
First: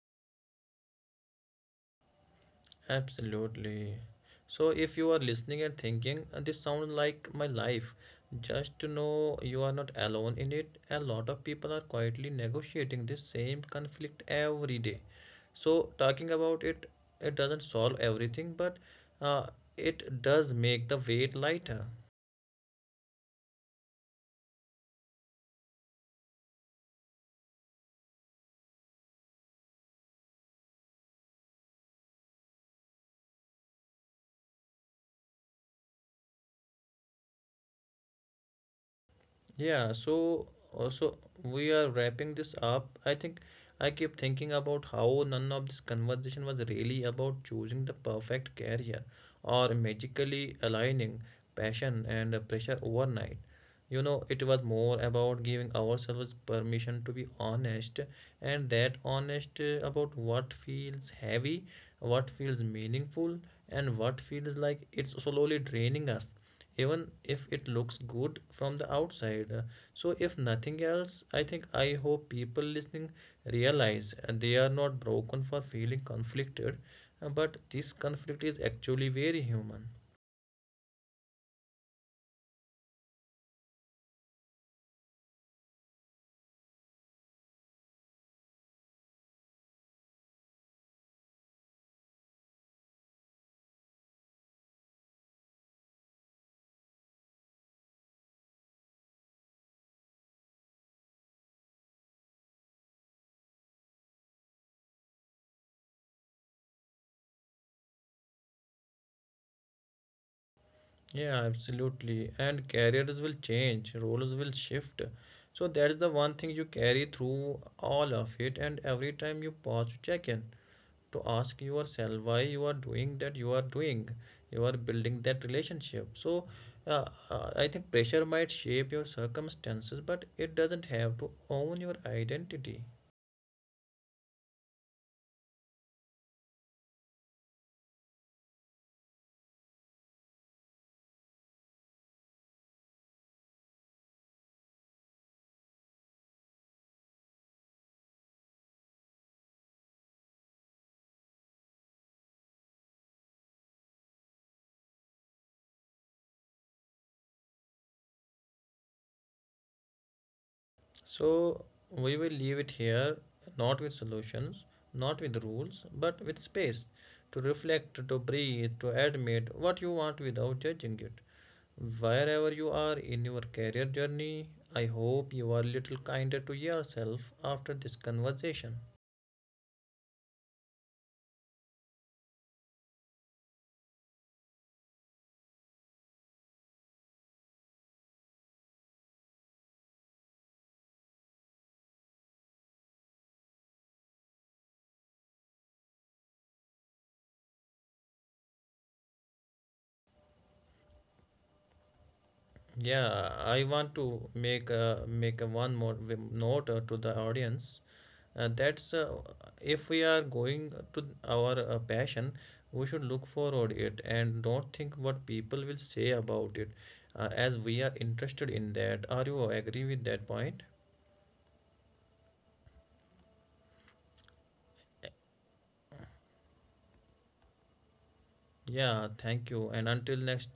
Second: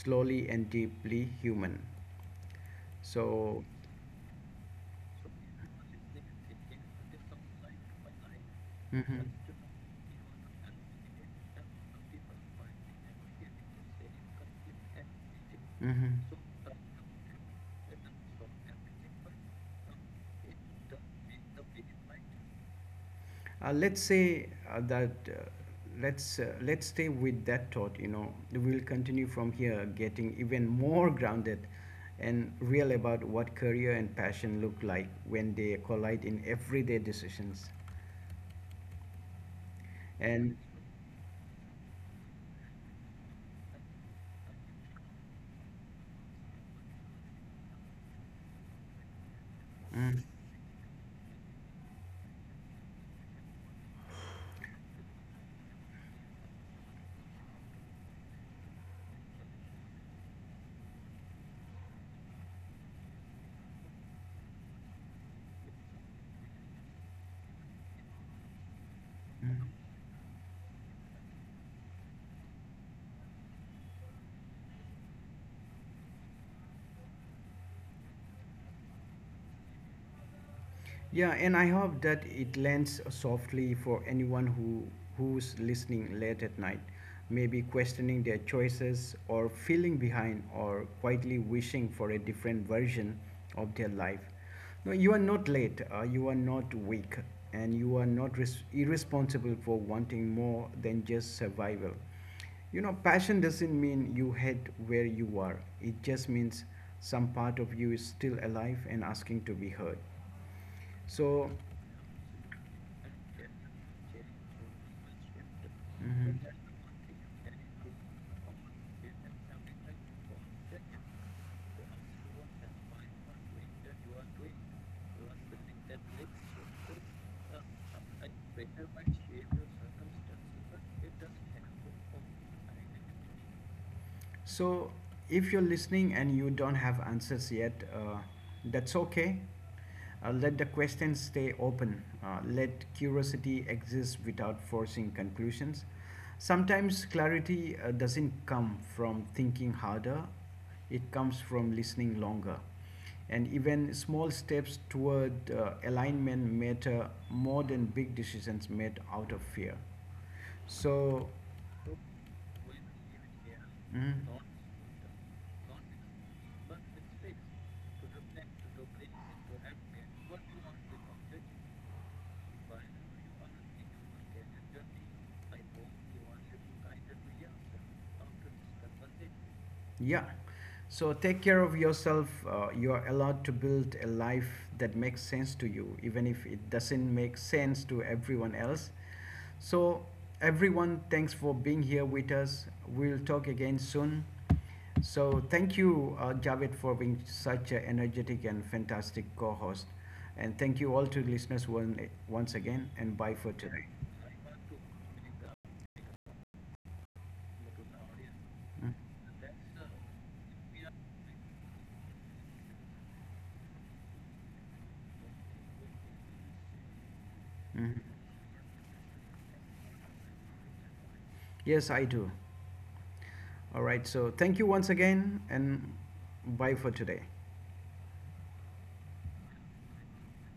Speaker 1: slowly and deeply human. So.
Speaker 2: Absolutely. So if you are listening and thinking, "Uh, this sounds like my life, just to
Speaker 1: Mhm.
Speaker 2: know you are not alone in it. A lot of people are quietly negotiating this same conflict every day. So
Speaker 1: Mhm.
Speaker 2: talking about it, it doesn't solve everything, but uh, it does make the weight lighter.
Speaker 1: Uh, let's say uh, that uh, let's uh, let's stay with that thought. You know, we'll continue from here, getting even more grounded and real about what career and passion look like when they collide in everyday decisions.
Speaker 2: Yeah, so
Speaker 1: And
Speaker 2: also we are wrapping this up. I think I keep thinking about how none of this conversation was really about choosing the perfect career or
Speaker 1: mm,
Speaker 2: magically aligning passion and pressure overnight. You know, it was more about giving ourselves permission to be honest and that honest uh, about what feels heavy, what feels meaningful, and what feels like it's slowly draining us even if it looks good from the outside.
Speaker 1: mm.
Speaker 2: So, if nothing else, I think I hope people listening realize uh, they are not broken for feeling conflicted, uh, but this conflict is actually very human.
Speaker 1: Yeah, and I hope that it lands softly for anyone who who's listening late at night, maybe questioning their choices or feeling behind or quietly wishing for a different version of their life. No, you are not late. Uh, you are not weak, and you are not res- irresponsible for wanting more than just survival. You know, passion doesn't mean you hate where you are. It just means some part of you is still alive and asking to be heard.
Speaker 2: Yeah,
Speaker 1: So,
Speaker 2: absolutely. And careers will change, roles will shift. So, that's the one
Speaker 1: mhm.
Speaker 2: thing you carry through all of it, and every time you pause to check in, to ask yourself why you are doing that you are doing, you are building that relationship. So uh, uh, I think pressure might shape your circumstances, but it doesn't have to own your identity.
Speaker 1: So if you're listening and you don't have answers yet, uh, that's okay. Uh, let the questions stay open. Uh, let curiosity exist without forcing conclusions. Sometimes clarity uh, doesn't come from thinking harder, it comes from listening longer. And even small steps toward uh, alignment matter more than big decisions made out of fear.
Speaker 2: So
Speaker 1: So.
Speaker 2: we will leave it here, not with
Speaker 1: Mm.
Speaker 2: solutions, not with rules, but with space to reflect, to breathe, to admit what you want without judging it. Wherever you are in your career journey, I hope you are a little kinder to yourself after this conversation.
Speaker 1: Yeah. So take care of yourself. Uh, you're allowed to build a life that makes sense to you, even if it doesn't make sense to everyone else. So, everyone, thanks for being here with us. We'll talk again soon. So, thank you, uh, Javed, for being such an energetic and fantastic co host. And thank you all to listeners one, once again, and
Speaker 2: Yeah,
Speaker 1: bye for
Speaker 2: I
Speaker 1: today.
Speaker 2: want to make uh, make a one more w- note uh, to the audience. Uh,
Speaker 1: Mm,
Speaker 2: that's uh, If we are going to our uh, passion, we should look forward it and don't think what people will say about it, uh, as we are
Speaker 1: mhm.
Speaker 2: interested in that. Are you agree with that point?
Speaker 1: Yes, I do. All right, so thank you once again and bye for today.
Speaker 2: Yeah, thank you. And until next